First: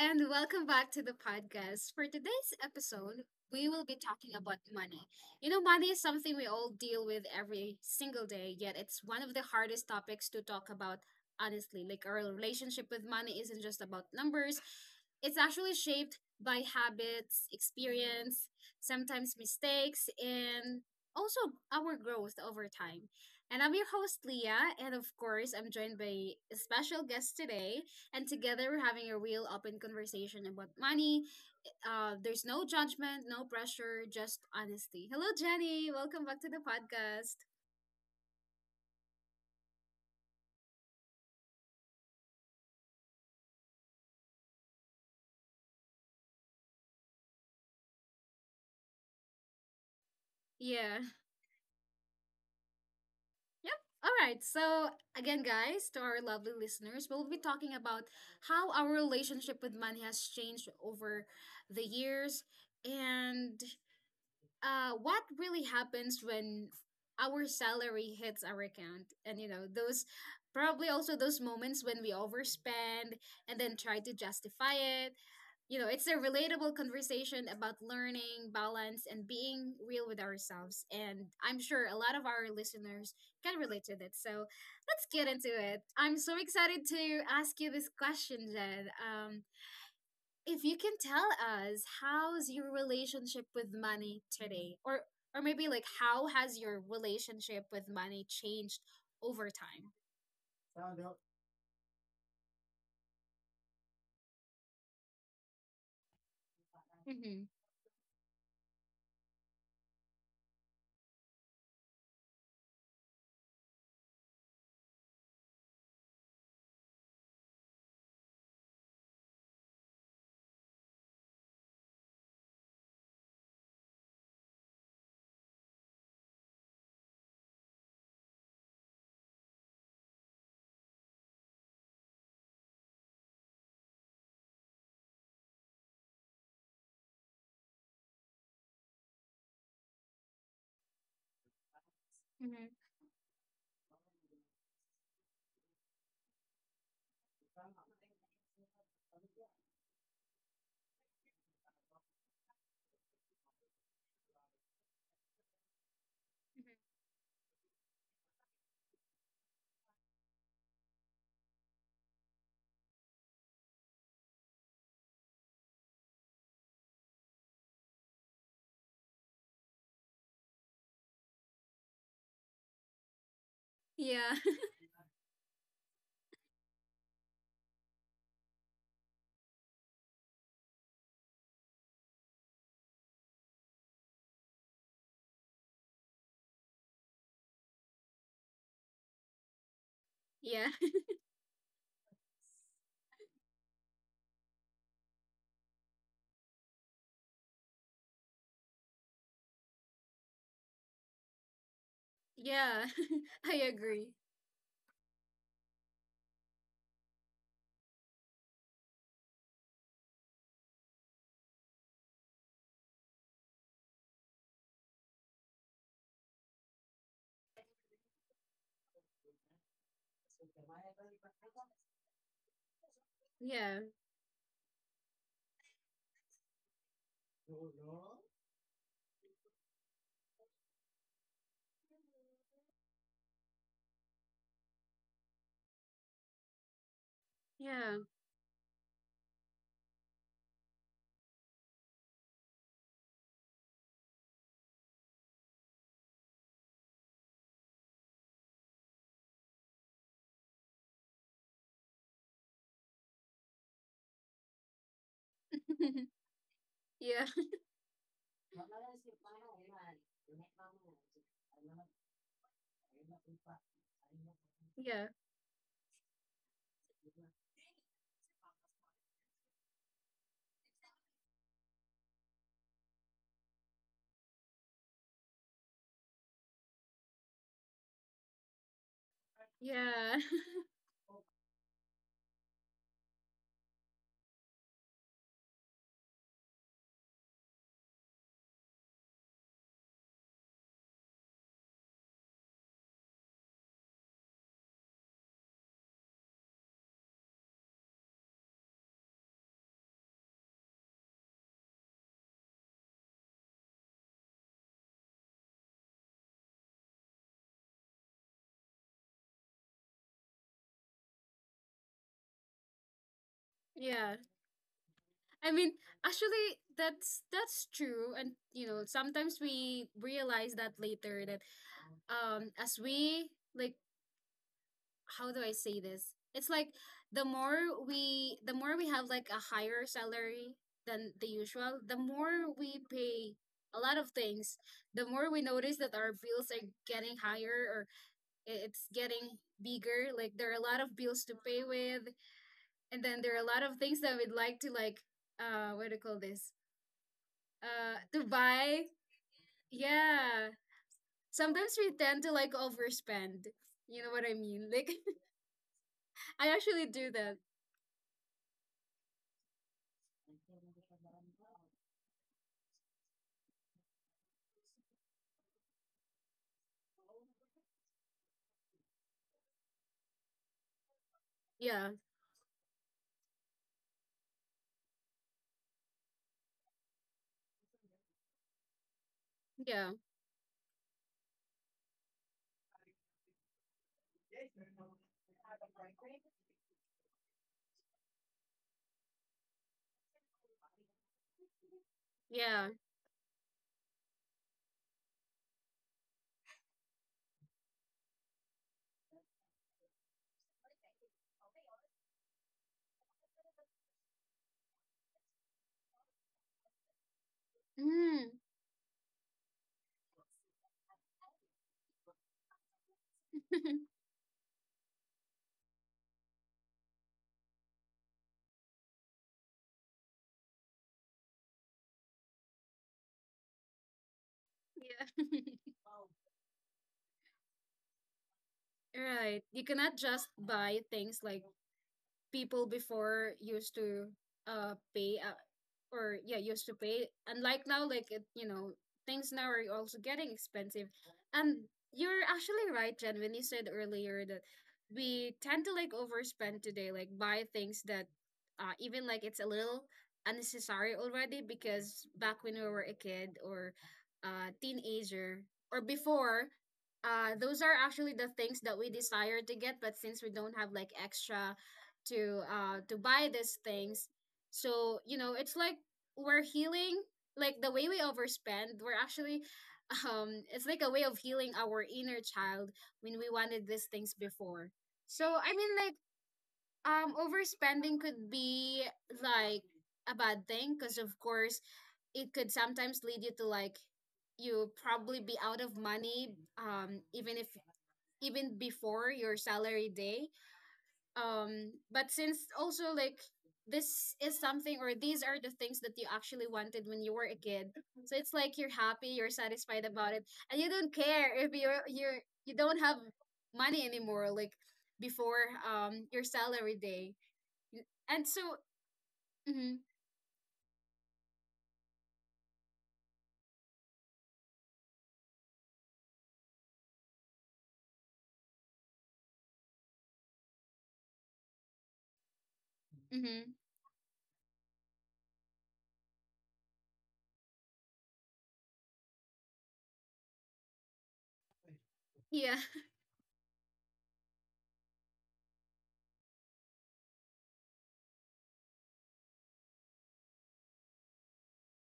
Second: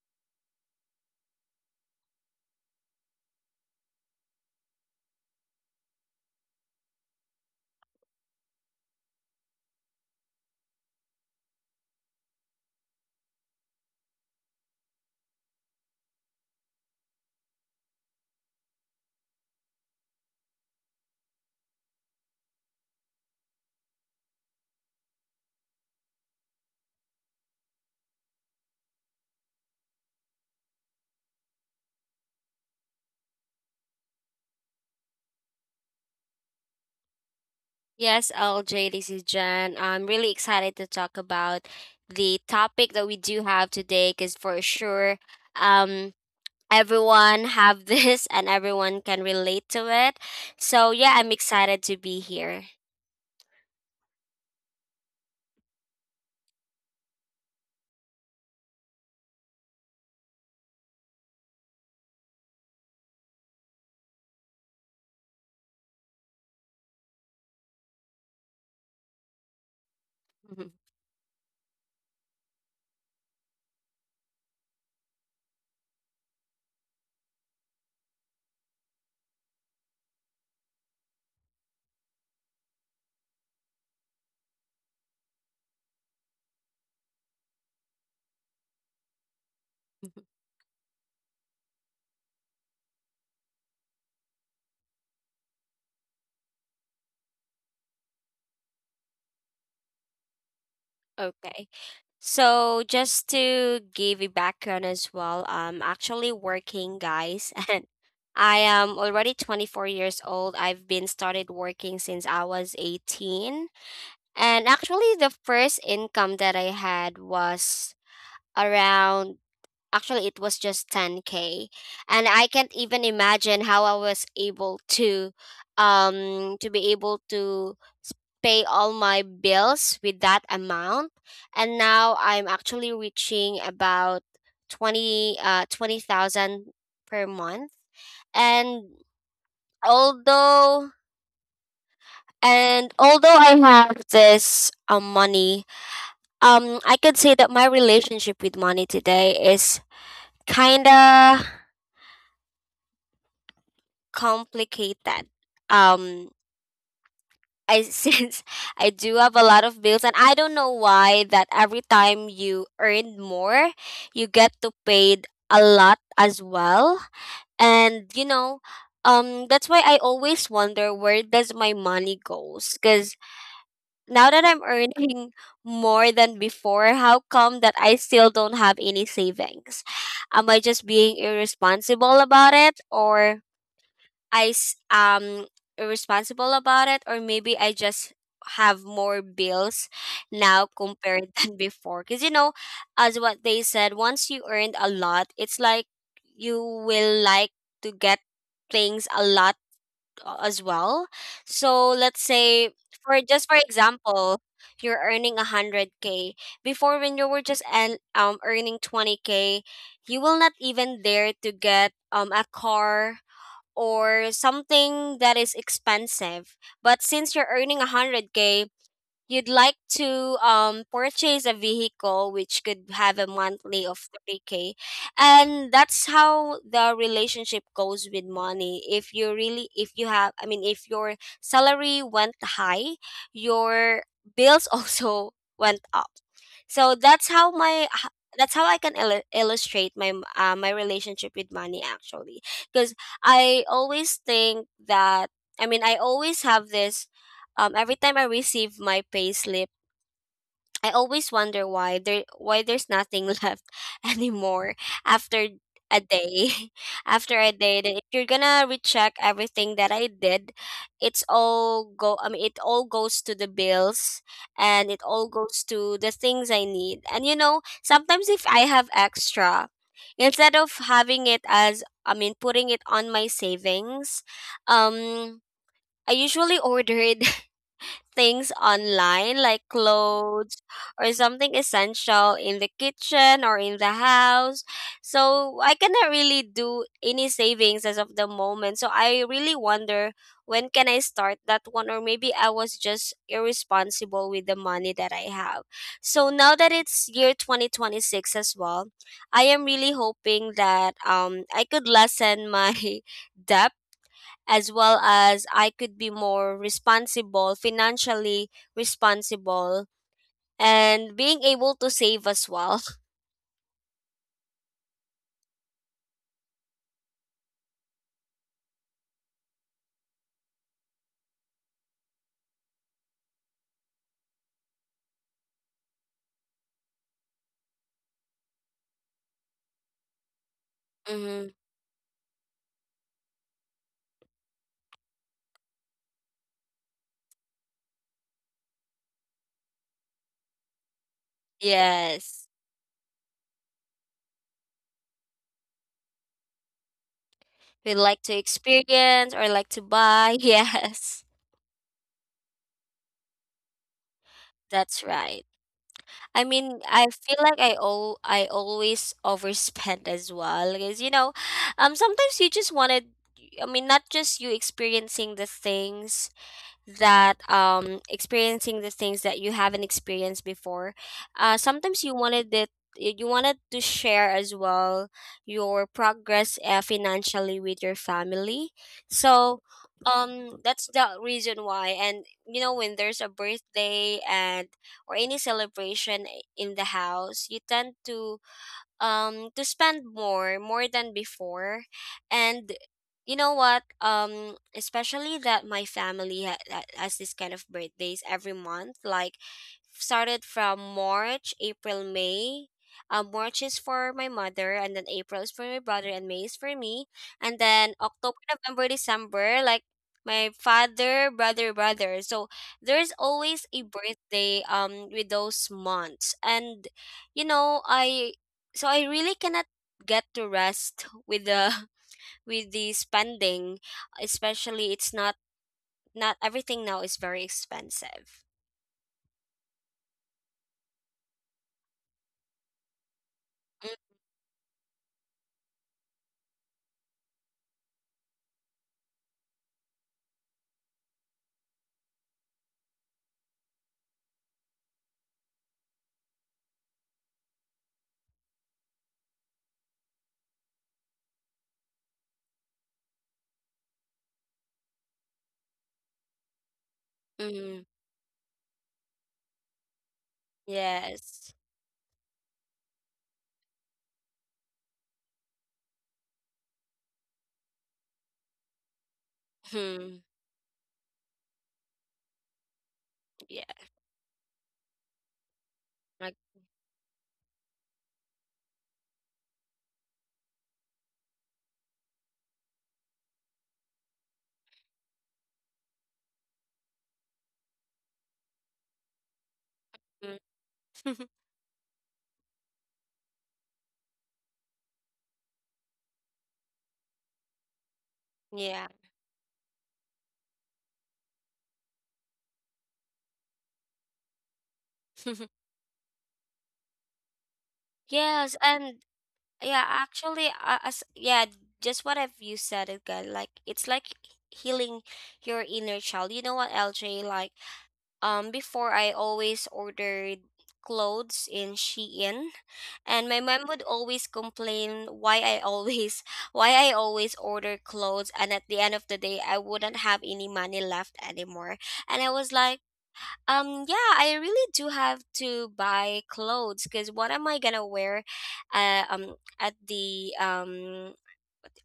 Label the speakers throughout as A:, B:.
A: and welcome back to the podcast. For today's episode, we will be talking about money. Money is something we all deal with every single day, yet it's one of the hardest topics to talk about, honestly. Like, our relationship with money isn't just about numbers, it's actually shaped by habits, experience, sometimes mistakes, and also our growth over time. And I'm your host, Leah, and of course, I'm joined by a special guest today. And together we're having a real open conversation about money. There's no judgment, no pressure, just honesty. Hello, Jenny. Welcome back to the podcast.
B: Yes, LJ, this is Jen. I'm really excited to talk about the topic that we do have today because for sure, um, everyone have this and everyone can relate to it. So
A: Yeah.
B: yeah, I'm excited to be here.
A: Yep. All right. So, again, guys, to our lovely listeners, we'll be talking about how our relationship with money has changed over the years and what really happens when our salary hits our account, and those, probably also those moments when we overspend and then try to justify it. It's a relatable conversation about learning balance and being real with ourselves, and I'm sure a lot of our listeners can relate to that. So let's get into it. I'm so excited to ask you this question, Jen.
B: Mhm.
A: If you can tell us, how's your relationship with money today, or maybe like how has your relationship with money changed over time?
B: Okay. So just to give a background as well, I'm actually working,
A: Mm-hmm.
B: guys, and I am already 24 years old. I've been started working since I was 18. And actually the first income that I had was around actually it was just 10k, and I can't even imagine how I was able to, to be able to s- pay all my bills with that amount. And now I'm actually reaching about 20 20,000 per month. And although
A: Mm-hmm.
B: although I have this money, I could say that my relationship with money today is kinda complicated. Um, I since I do have a lot of bills, and I don't know why that every time you earn more, you get to paid a lot as well. And you know, that's why I always wonder where does my money goes. Because now
A: Yeah.
B: that I'm earning more than before, how come that I still don't have any savings? Am I just being irresponsible about it, or I s- um irresponsible about it, or maybe I just have more bills
A: yeah.
B: now compared than before? Because you know, as what they said, once you earned a lot, it's like you will like to get things a lot as well. So let's say,
A: yeah.
B: for just
A: I
B: for
A: agree.
B: example, you're earning 100k. Before when you were just and earning 20k, you will not even dare to get a car or something that is expensive. But since you're earning 100k, you'd like to purchase a vehicle which could have a
A: Yeah.
B: monthly of 3K. And that's how the relationship goes with money. If you really, if you have, I mean, if your salary went high, your bills also went up. So that's how
A: Yeah.
B: that's how I can illustrate my relationship with money actually. Because I always think that, I mean, I always have this every time I receive my payslip, I always wonder why there's nothing left anymore after a day.
A: yeah.
B: After a day, then if you're gonna recheck everything that I did, it's all go. I mean, it all goes to the bills, and it
A: Yeah.
B: all goes to the things I need. And you know, sometimes if I have extra, instead of having it as I mean, putting it on my savings, um, I usually order it, things online like
A: Yeah.
B: clothes or something essential in the kitchen or in the house. So I cannot really do any savings as of the moment. So I really wonder when can I start that one, or maybe I was just irresponsible with the money that I have. So now that it's year 2026 as well, I am really hoping that I could lessen my debt, as well as I could be more responsible, financially responsible, and being able to save as well.
A: yeah. I mean, actually, that's true. And sometimes we realize that later that as we, like, how do I say this? It's like the more we, the more we have like a higher salary than the
B: Hmm.
A: usual, the more we pay a lot of things, the more we notice that our bills are getting higher or it's getting bigger. Like, there are a lot of bills to pay with,
B: Yes.
A: and then there are a lot of things that we'd like to, like, what do you call this? Uh,
B: We
A: to
B: like to
A: buy.
B: experience or like to buy.
A: Yeah.
B: Yes.
A: Sometimes we tend to, like, overspend. You know what I mean? Like,
B: That's right. I
A: I
B: mean,
A: actually
B: I
A: do that.
B: feel like I always overspend as well. Because you know, sometimes you just wanted, I mean, not just you experiencing the things that you haven't experienced before. Uh,
A: Yeah.
B: sometimes you wanted it, you wanted to share as well your progress, financially with your family. So
A: Yeah.
B: that's the reason why. And you know, when there's a birthday and or any celebration eh, in the house, you tend to spend more, more than before.
A: Yeah.
B: And you know what, especially that my family has this kind of birthdays every month. Like started from March, April, May. Uh, March is for my mother, and then April is for my brother, and May is for me. And then
A: Mm.
B: October, November, December, like my father, brother, So there's always a birthday with those months. And you know, I so I really cannot get to rest with the with the spending. Especially it's
A: yeah.
B: not, not everything now is very expensive.
A: right. You cannot just buy things like people before used to pay, or yeah, used to pay unlike now. Like, it you know, things now are also getting expensive. And you're actually right, Jen, when you said earlier that we tend to, like, overspend today, like buy things that even like it's a little unnecessary already because back when we were a kid or teenager or before, those are
B: Mm.
A: actually the things that we desire to get, but since we don't have like
B: Yes.
A: extra to, to buy these things. So you know, it's like we're healing, like the way we overspend, we're actually,
B: Hmm.
A: it's like a way of healing our inner child when we
B: Yeah,
A: wanted these things before. So I mean, like,
B: like.
A: overspending could be like a bad thing because of course it could sometimes lead you to, like, you probably be out of money, even if, even before your salary day.
B: Mm.
A: But since also, like, this is something, or these are the things that you actually wanted when you were a kid, so it's like you're
B: Yeah.
A: happy, you're satisfied about it, and you don't care if you're you don't have money anymore, like before your salary day. And so,
B: Yes. And
A: mm-hmm.
B: yeah, actually, as yeah, just what have you said again, like it's like healing your inner child. You know what, LJ, like before I always ordered clothes in Shein. And my
A: Mm-hmm.
B: mom would always complain why I always why I always order clothes, and at the end of the day I wouldn't have any money left anymore. And I was
A: Yeah.
B: like, yeah, I really do have to buy clothes, cuz what am I going to wear, at the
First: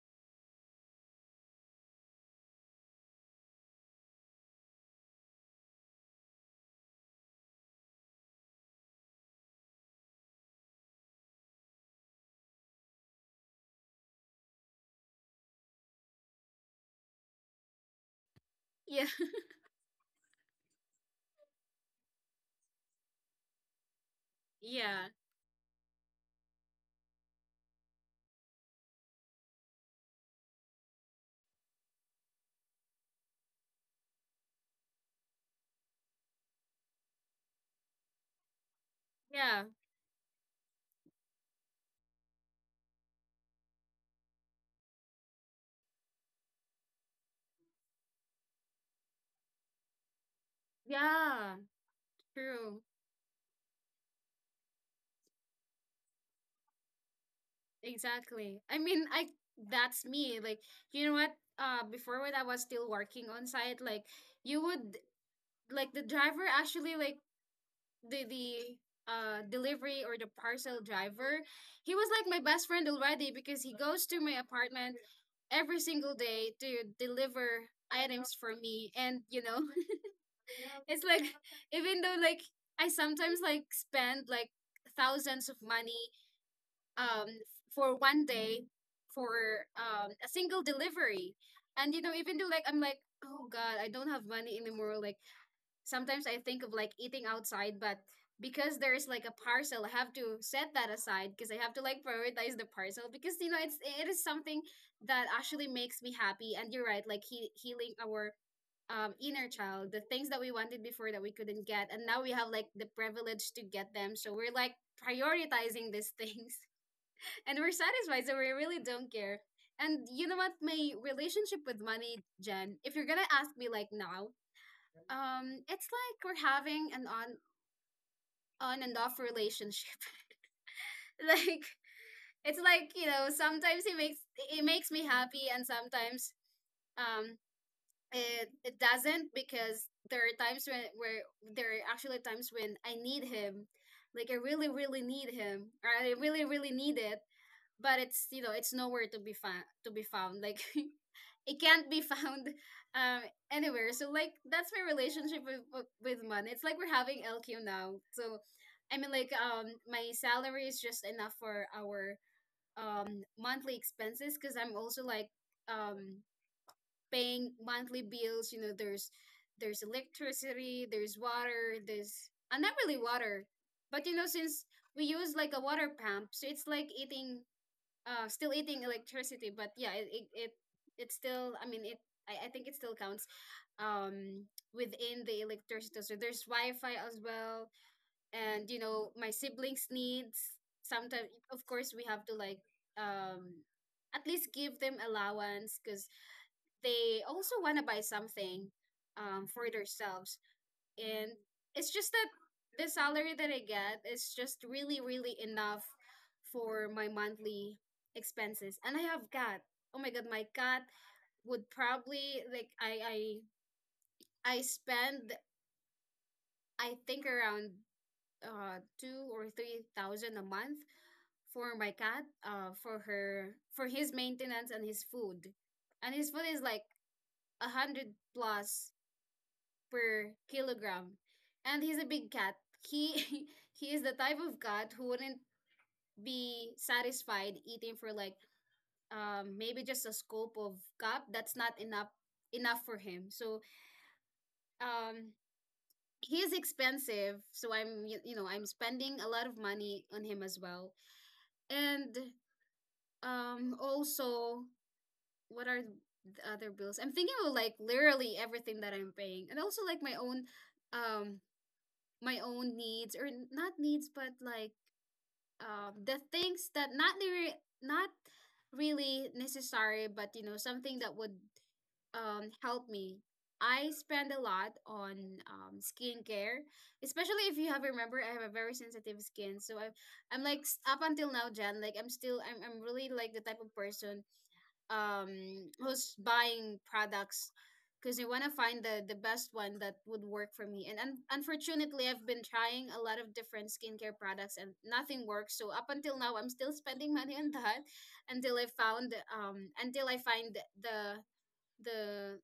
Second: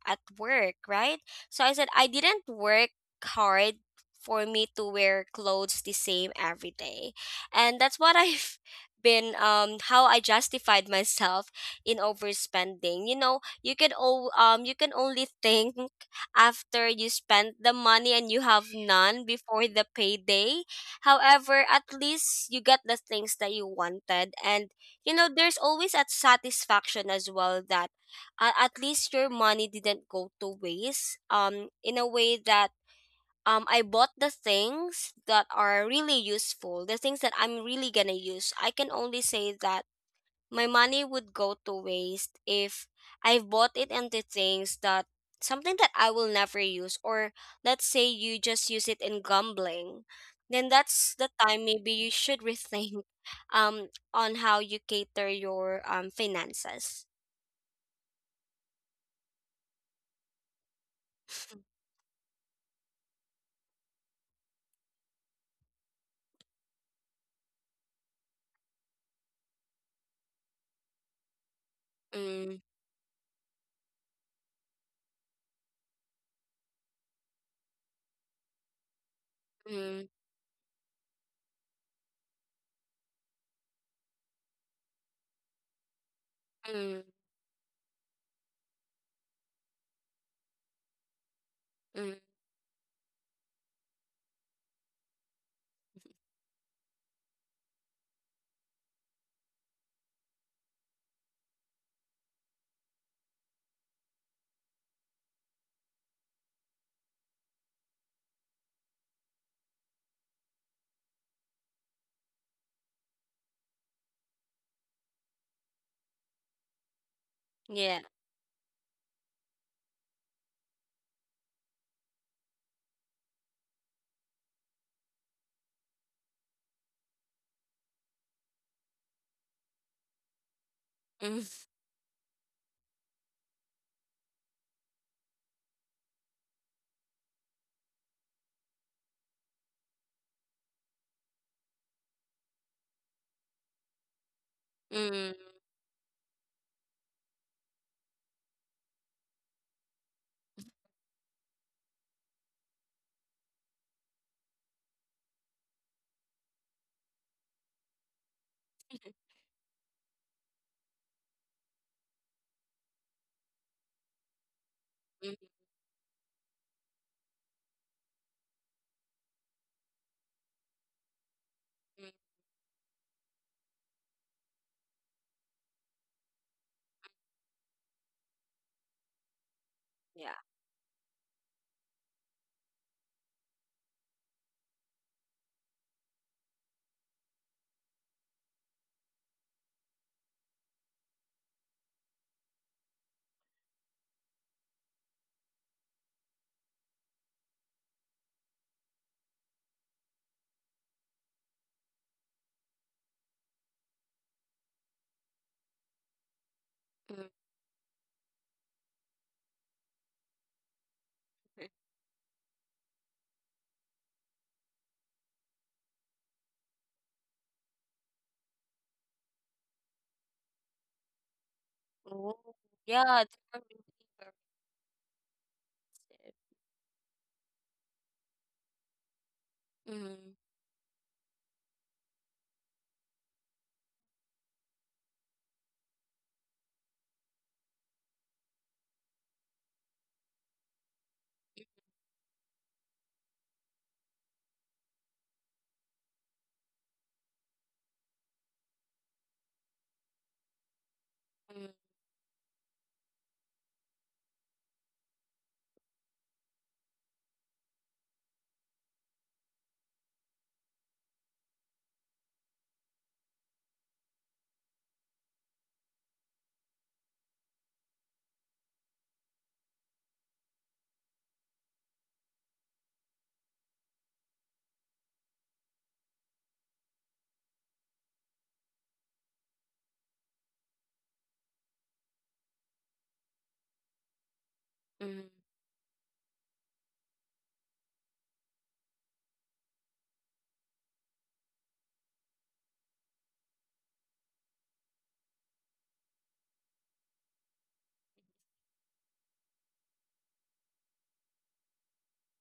B: at work, right? So I said, I didn't work hard for me to wear clothes the same every day. And that's what I've been, how I justified myself in overspending. You know, you can you can only think after you spend the money and you have
A: yeah.
B: none before the payday. However, at least you get the things that you wanted. And
A: Yeah.
B: you know, there's always a satisfaction as well that at least your money didn't go to waste, in a way that I bought the things that are really useful, the things that I'm really gonna use. I can only say
A: Yeah.
B: that my money would go to waste if I bought it into things that something that I will never use, or let's say you just use it in gambling. Then that's the
A: Yeah.
B: time maybe you should
A: True.
B: rethink um on how you cater your finances.
A: Exactly. I mean, I that's me. Like, you know what? Before, when I was still working on site, like, you would, like, the driver actually, like, the delivery or the parcel driver, he was like my
B: Mm,
A: best friend already because he goes to my apartment every single day to deliver items for me. And you know,
B: mm,
A: it's like, even though, like, I sometimes, like, spend like thousands of money
B: mm.
A: um for 1 day, for a single delivery. And you know,
B: Mm,
A: even though, like, I'm like, oh god, I don't have money anymore, like, sometimes I think of like eating outside, but because there is like a parcel, I have to set that aside because I have to, like, prioritize the parcel. Because, you know, it's, it is something that actually makes me happy. And you're right, like, healing our inner child, the things that we wanted before that we couldn't get, and now we have like the privilege to get them. So we're like prioritizing these things, and we're
B: yeah.
A: satisfied, so we really don't care. And you know what? My relationship with money, Jen, if you're gonna ask me like now, it's like we're having an on and off relationship.
B: Mm,
A: like, it's like, you know, sometimes it makes me happy, and sometimes, um, it, it doesn't. Because there are times when where there are actually times when I need him, like I really really
B: mm,
A: need him, or I really really need it. But it's, you know, it's nowhere to be found. Like, it can't be found um anywhere. So, like, that's my relationship with money. It's like we're having LQ now. So I mean, like, my salary is just enough for our monthly expenses, because I'm also, like,
B: mm,
A: um paying monthly bills. You know, there's electricity, there's water,
B: mm,
A: there's, not really water, but you know, since we use like a water pump, so it's like eating, still eating electricity. But yeah, it it,
B: yeah.
A: it it's still, I mean, it I think it still counts um within the electricity. So there's Wi-Fi as well. And you know, my siblings' needs, sometimes of course we have to, like, um at least give them allowance because they also want to buy something for themselves. And it's just that the salary that I get is just really, really enough for my
B: Mm.
A: monthly expenses. And I have cat. Oh my god, my cat would probably like, I spend, I think, around 2 or 3 thousand a month for my cat,
B: Oh,
A: for
B: yeah,
A: her,
B: they are really
A: for his
B: conservative.
A: maintenance and his food. And his food is like 100 plus per
B: Mm,
A: kilogram. And he's a big cat. He, he is the type of cat who wouldn't be satisfied eating for like, maybe just a scoop of cup. That's not enough enough for him. So, um he's expensive. So I'm, you know, I'm spending a lot of money on him as well.
B: mm,
A: And also, what are the other bills? I'm thinking of like literally everything that I'm paying. And also like um my own needs, or not needs, but like, the things that not really necessary, but you know, something that would help me. I spend a lot on skincare. Especially, if you have, remember, I have a very sensitive skin, so I am I'm like s- up until now, Jen, like, I'm really like the type of person
B: mm,
A: who's buying products because I want to find the best one that would work for me. And, unfortunately, I've been trying a lot of different skincare products and nothing works. So up until now, I'm still spending money on that until I found until I find the,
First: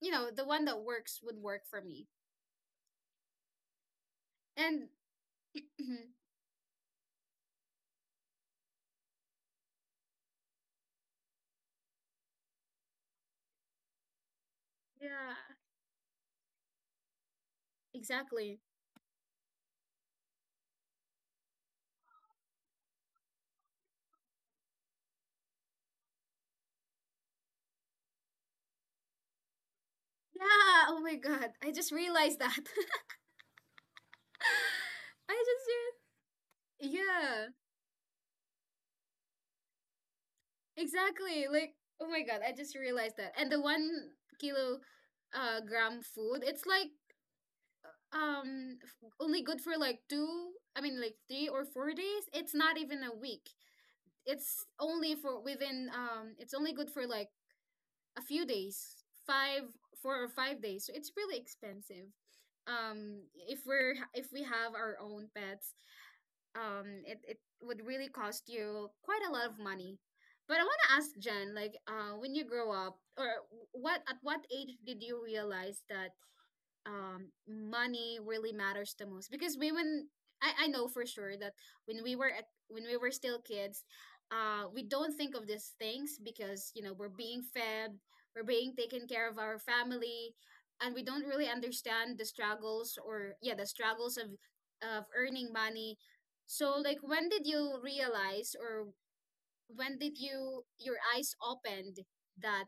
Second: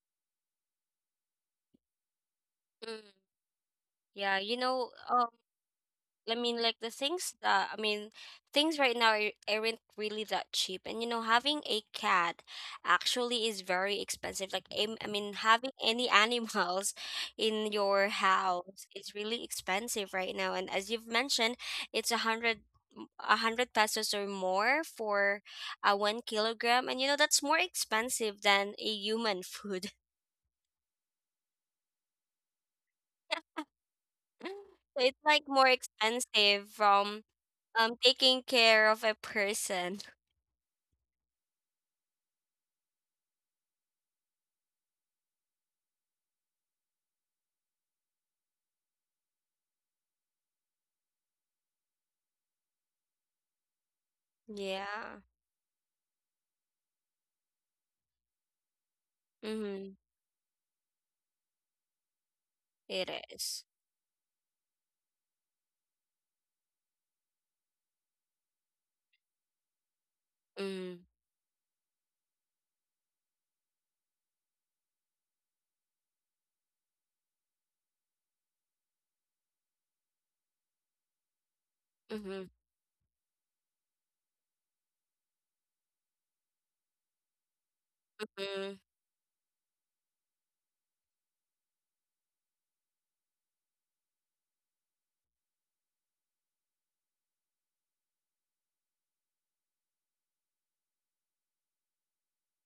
A: you know, the one that work for me.
B: mm. Yeah, you
A: And
B: know,
A: Mhm.
B: I mean, like the things that, I mean, things right now are, aren't really that cheap. And you know, having a cat actually is very expensive. Like, I
A: Yeah,
B: mean, having any animals in your
A: exactly.
B: house is really expensive right now. And as you've mentioned, it's a hundred. A hundred pesos or more for a 1 kilogram, and you know that's more expensive than a human food.
A: Yeah. Oh my god, I just realized that.
B: So it's
A: I
B: like
A: just
B: more expensive from
A: yeah.
B: taking care of a person.
A: Exactly. Like, oh my god, I just realized that. And the one kilo gram food, it's like, only good for like two, I mean like 3 or 4 days. It's not even a week. It's only
B: Yeah.
A: for within, it's only good for like a few days, five,
B: Mm-hmm.
A: 4 or 5 days. So it's really expensive. Um,
B: It
A: if
B: is.
A: we're, if we have our own pets, it, it would really cost you quite a lot of money. But I want to
B: Mm-hmm.
A: ask, Jen, like, when you grow up, or what, at what age did you realize that, money really matters the most? Because women, I know for sure that when we were at,
B: Mm-hmm.
A: when we were still kids, we don't think of these things because you know we're being fed, we're being
B: Mm-hmm.
A: taken care of our family, and we don't really understand the struggles, or yeah, the struggles of earning money. So like, when did you realize, or when did you your eyes opened that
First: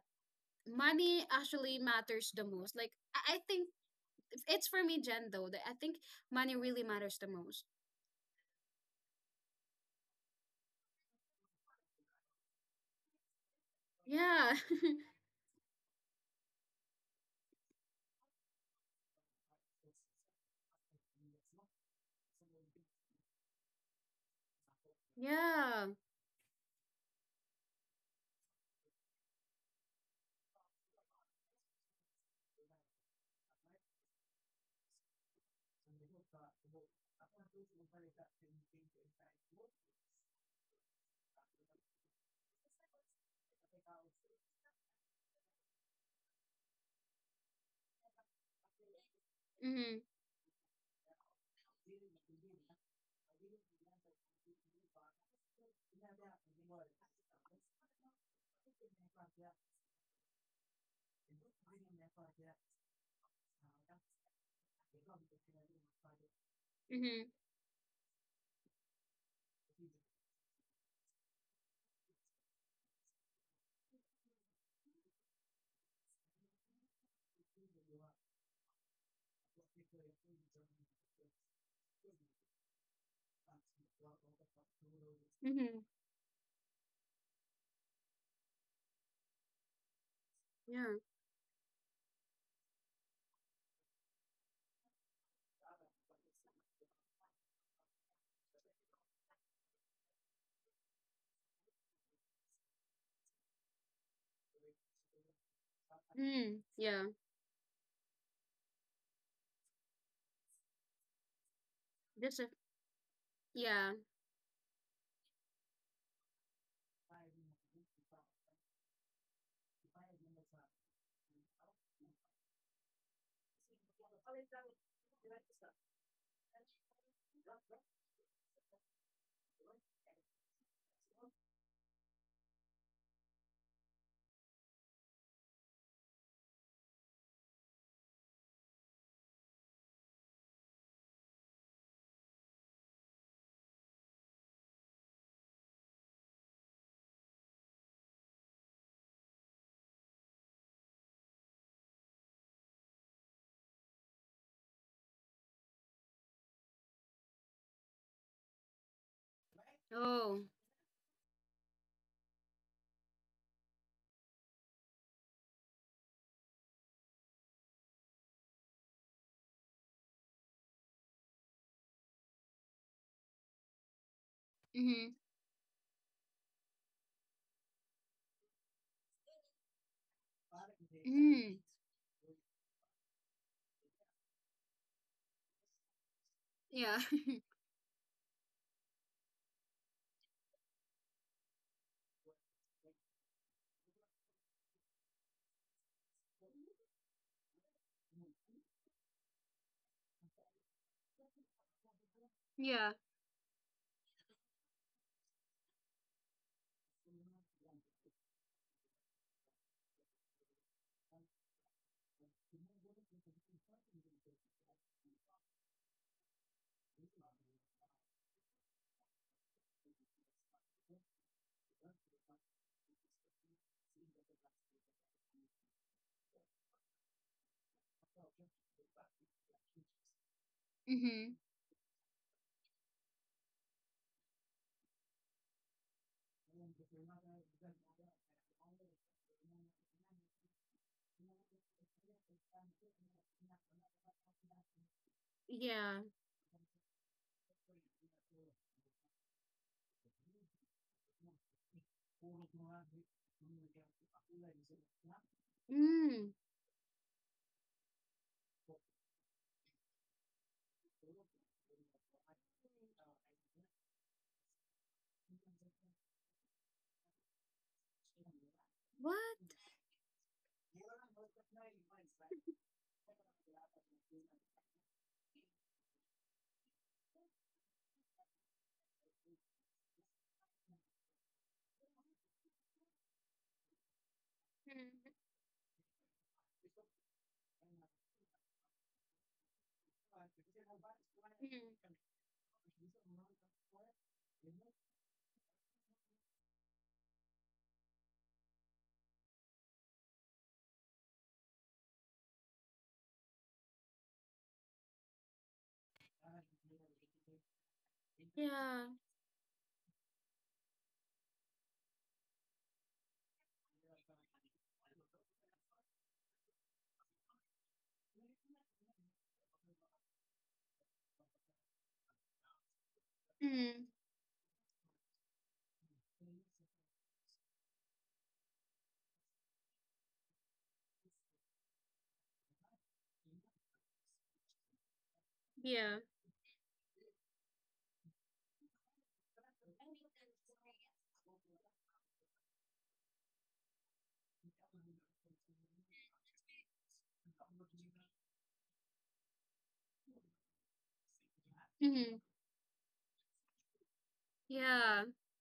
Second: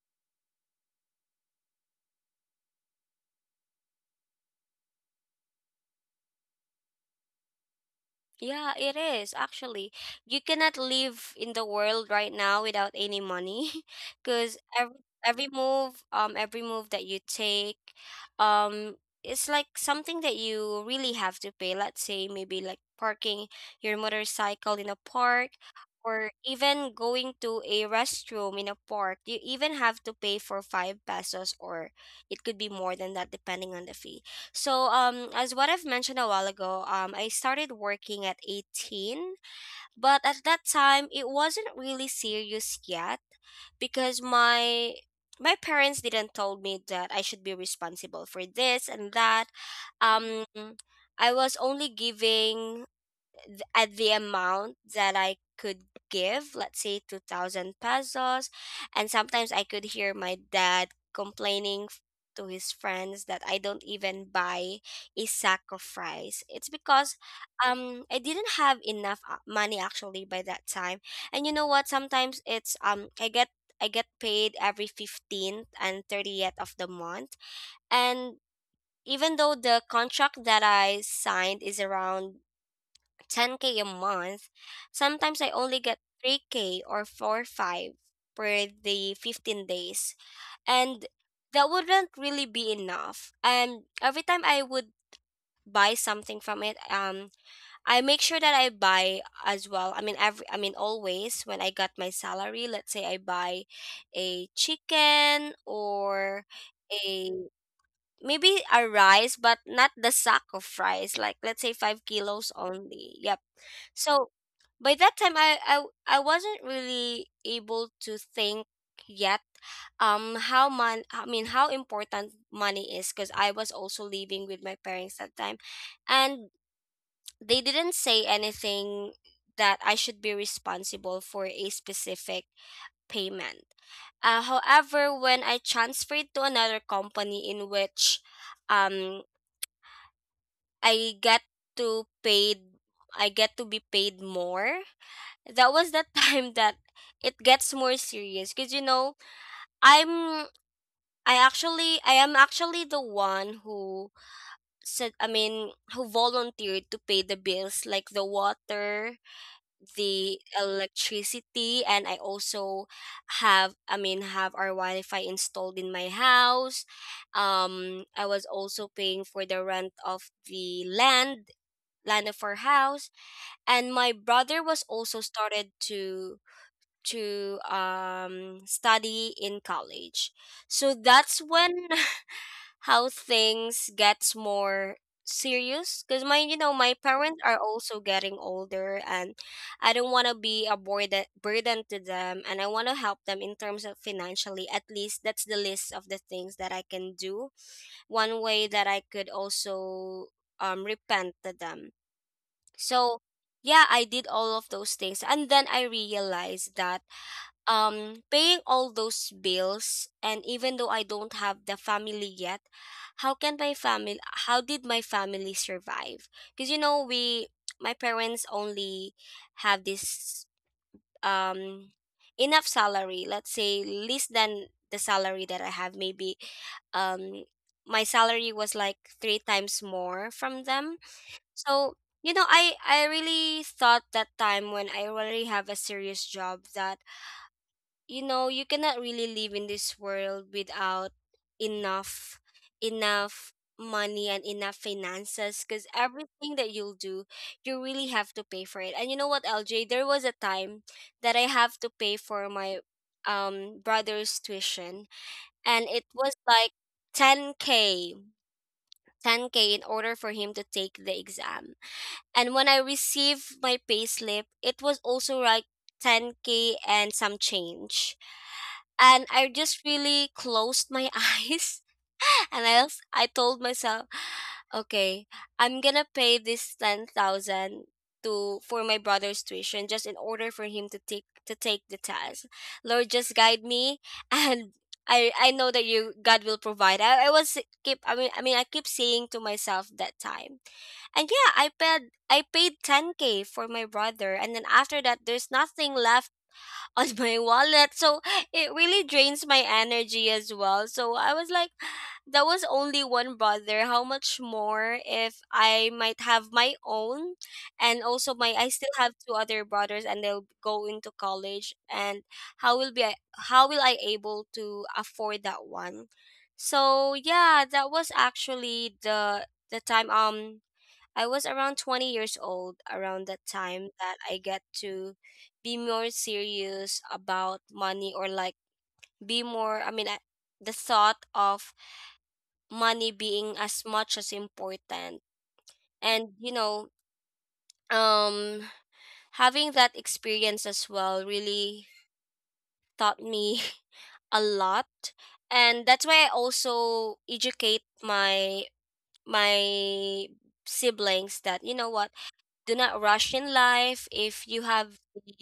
A: money actually matters the most? Like, I think, it's for me, Jen, though, that I think money really matters the most.
B: Yeah, it is actually. You cannot live in the world right now without any money
A: Yeah.
B: because every move that you take, um, it's like something that you really have to pay. Let's say maybe like parking your motorcycle in a park
A: yeah.
B: or even going to a restroom in a park. You even have to pay for five pesos, or it could be more than that depending on the fee. So, as what I've mentioned a while ago, I started working at 18, but at that time it wasn't really serious yet. Because my parents didn't told me that I should be responsible for this and that.
A: Mm-hmm.
B: Um, I was only giving at the amount that I could give, let's say 2,000 pesos. And sometimes I could hear my dad complaining to his friends that I don't even buy a sack of rice. It's because
A: Mm-hmm.
B: I didn't have enough money actually by that time. And you know what, sometimes it's I get paid every 15th and 30th of the month. And even though the contract that I signed is around 10k a month, sometimes I
A: Mm-hmm.
B: only get 3k or 4 5 per the 15 days.
A: Yeah.
B: And that wouldn't really be enough. And every time I would buy something from it, I make sure that I buy as well. I mean always when I got my salary, let's say I buy a chicken or
A: Mm. Yeah.
B: a maybe a rice, but not the sack of rice. Like let's say five
A: This is.
B: kilos only. Yep.
A: Yeah.
B: So by that time, I wasn't really able to think yet how important money is, because I was also living with my parents that time. And they didn't say anything that I should be responsible for a specific payment. However, when I transferred to another company in which, um, I get to paid I get to be paid more, that was the time that it gets more serious. Because you know, I'm I am actually the one who said I mean who volunteered to pay the bills, like the water, the
A: Oh.
B: electricity. And I also have I mean have our Wi-Fi installed in my house. I was also paying for the rent of the land, land of our house. And my brother was
A: Mm-hmm.
B: also started to study in college. So that's
A: Mm.
B: when how things gets more serious because my you know my
A: Yeah.
B: parents are also getting older, and I don't want to be a burden to them, and I want to help them in terms of financially. At least that's the list of the things that I can do, one way that I could also repent to them.
A: yeah.
B: So yeah, I did all of those things, and then I realized that paying all those bills, and even though I don't have the family yet, how can my family how did my family survive? Because we, my parents only have this um enough salary, let's say less than the salary that I have. Maybe um my salary was like three times more from them.
A: Mm-hmm.
B: So I really thought that time, when I already have a serious job, that you know you cannot really live in this world without enough enough money and enough finances, because
A: Yeah.
B: everything that you'll do, you really have to pay for it. And you know what, LJ, there was a time that I have to pay for my brother's tuition, and it was
A: Mm.
B: like 10k, 10k in order for him to take the exam. And when I received my payslip, it was also like 10k and some change, and I
A: What?
B: just really closed my eyes. And I told myself, okay, I'm gonna pay this 10,000 to for my brother's tuition, just in order for him to take the test. Lord, just guide me and. I know that you, God, will provide. I was keep I mean I mean I keep saying to myself that time. And yeah, I
A: Mm-hmm.
B: paid, I paid 10k for my brother, and then after that there's nothing left on my wallet. So it really drains my energy as well. So I was like, that was only one brother. How much more if I might have my own? And also my, I
A: Yeah.
B: still have two other brothers and they'll go into college. And how will be I, how will I able to afford that one? So yeah, that was actually the time I was around 20 years old around that time
A: Mm.
B: that I get to be more serious about money, or like be more, I mean, I, the thought of money being as much as important.
A: Yeah.
B: And, you know, um, having that experience as well really taught me a lot. And that's why I also educate my my siblings that, you know what,
A: Mm-hmm.
B: do not rush in life. If you have
A: Yeah.
B: the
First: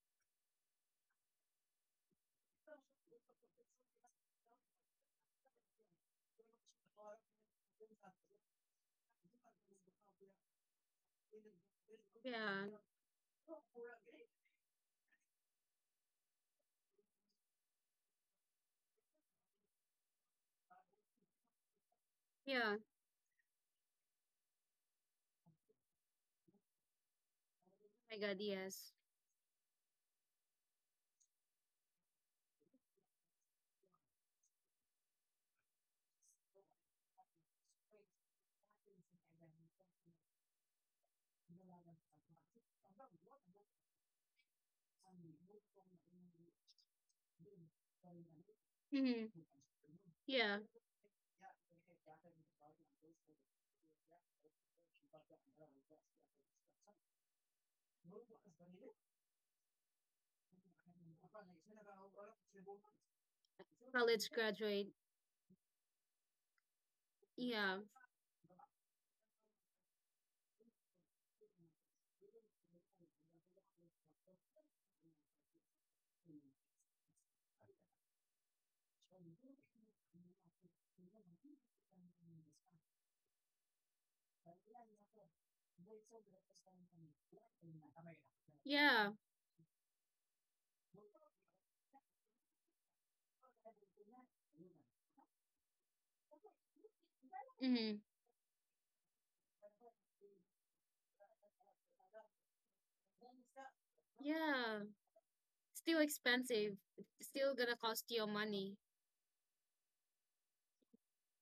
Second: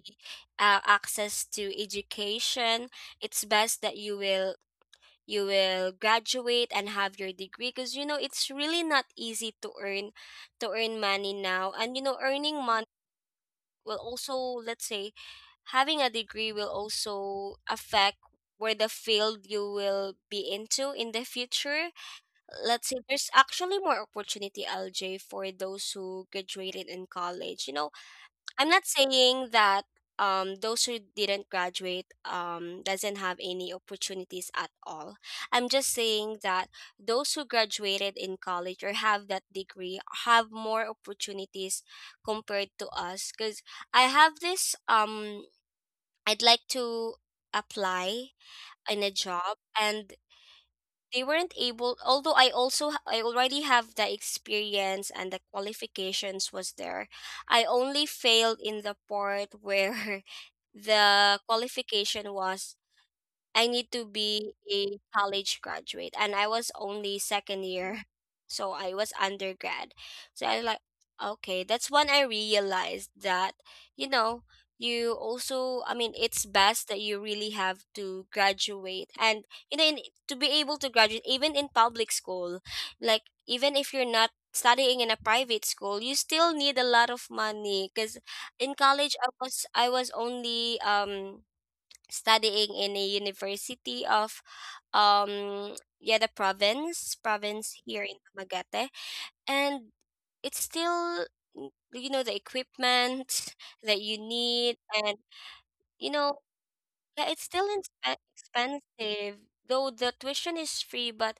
B: access to education, it's best that you will graduate and have your degree, because you know it's really not easy to earn money now. And you know earning
A: Yeah.
B: money will also, let's say, having a degree will also affect where the field you will be into in the future.
A: Yeah. Oh
B: Let's say there's actually more opportunity, LJ, for those who graduated in college. You know,
A: my god,
B: I'm not
A: yes.
B: saying that those who didn't graduate doesn't have any opportunities at all. I'm just saying that those who graduated in college or have that degree have more opportunities compared to us, cuz I have this I'd like to apply in a
A: Mm-hmm.
B: job, and
A: Yeah,
B: they weren't able. Although I also I already have the experience, and the qualifications was there. I only failed in the part where the qualification was I need to
A: college
B: be
A: graduate.
B: a college graduate, and I was only second
A: Yeah.
B: year, so I was undergrad. So I like, okay, that's when I realized that, you know, you also, I mean, it's best that you really have to graduate, and you know, in, to be able to graduate, even in public school, like even if you're not studying in a private school, you still need a lot of money. Because in
A: Yeah.
B: college I was only studying in a university of um yeah the province
A: Mm-hmm.
B: here in Magate. And it's still you know the equipment that you need,
A: Yeah.
B: and
A: Still
B: you know
A: expensive.
B: yeah it's
A: Still
B: still
A: gonna cost you money.
B: expensive, though the tuition is free. But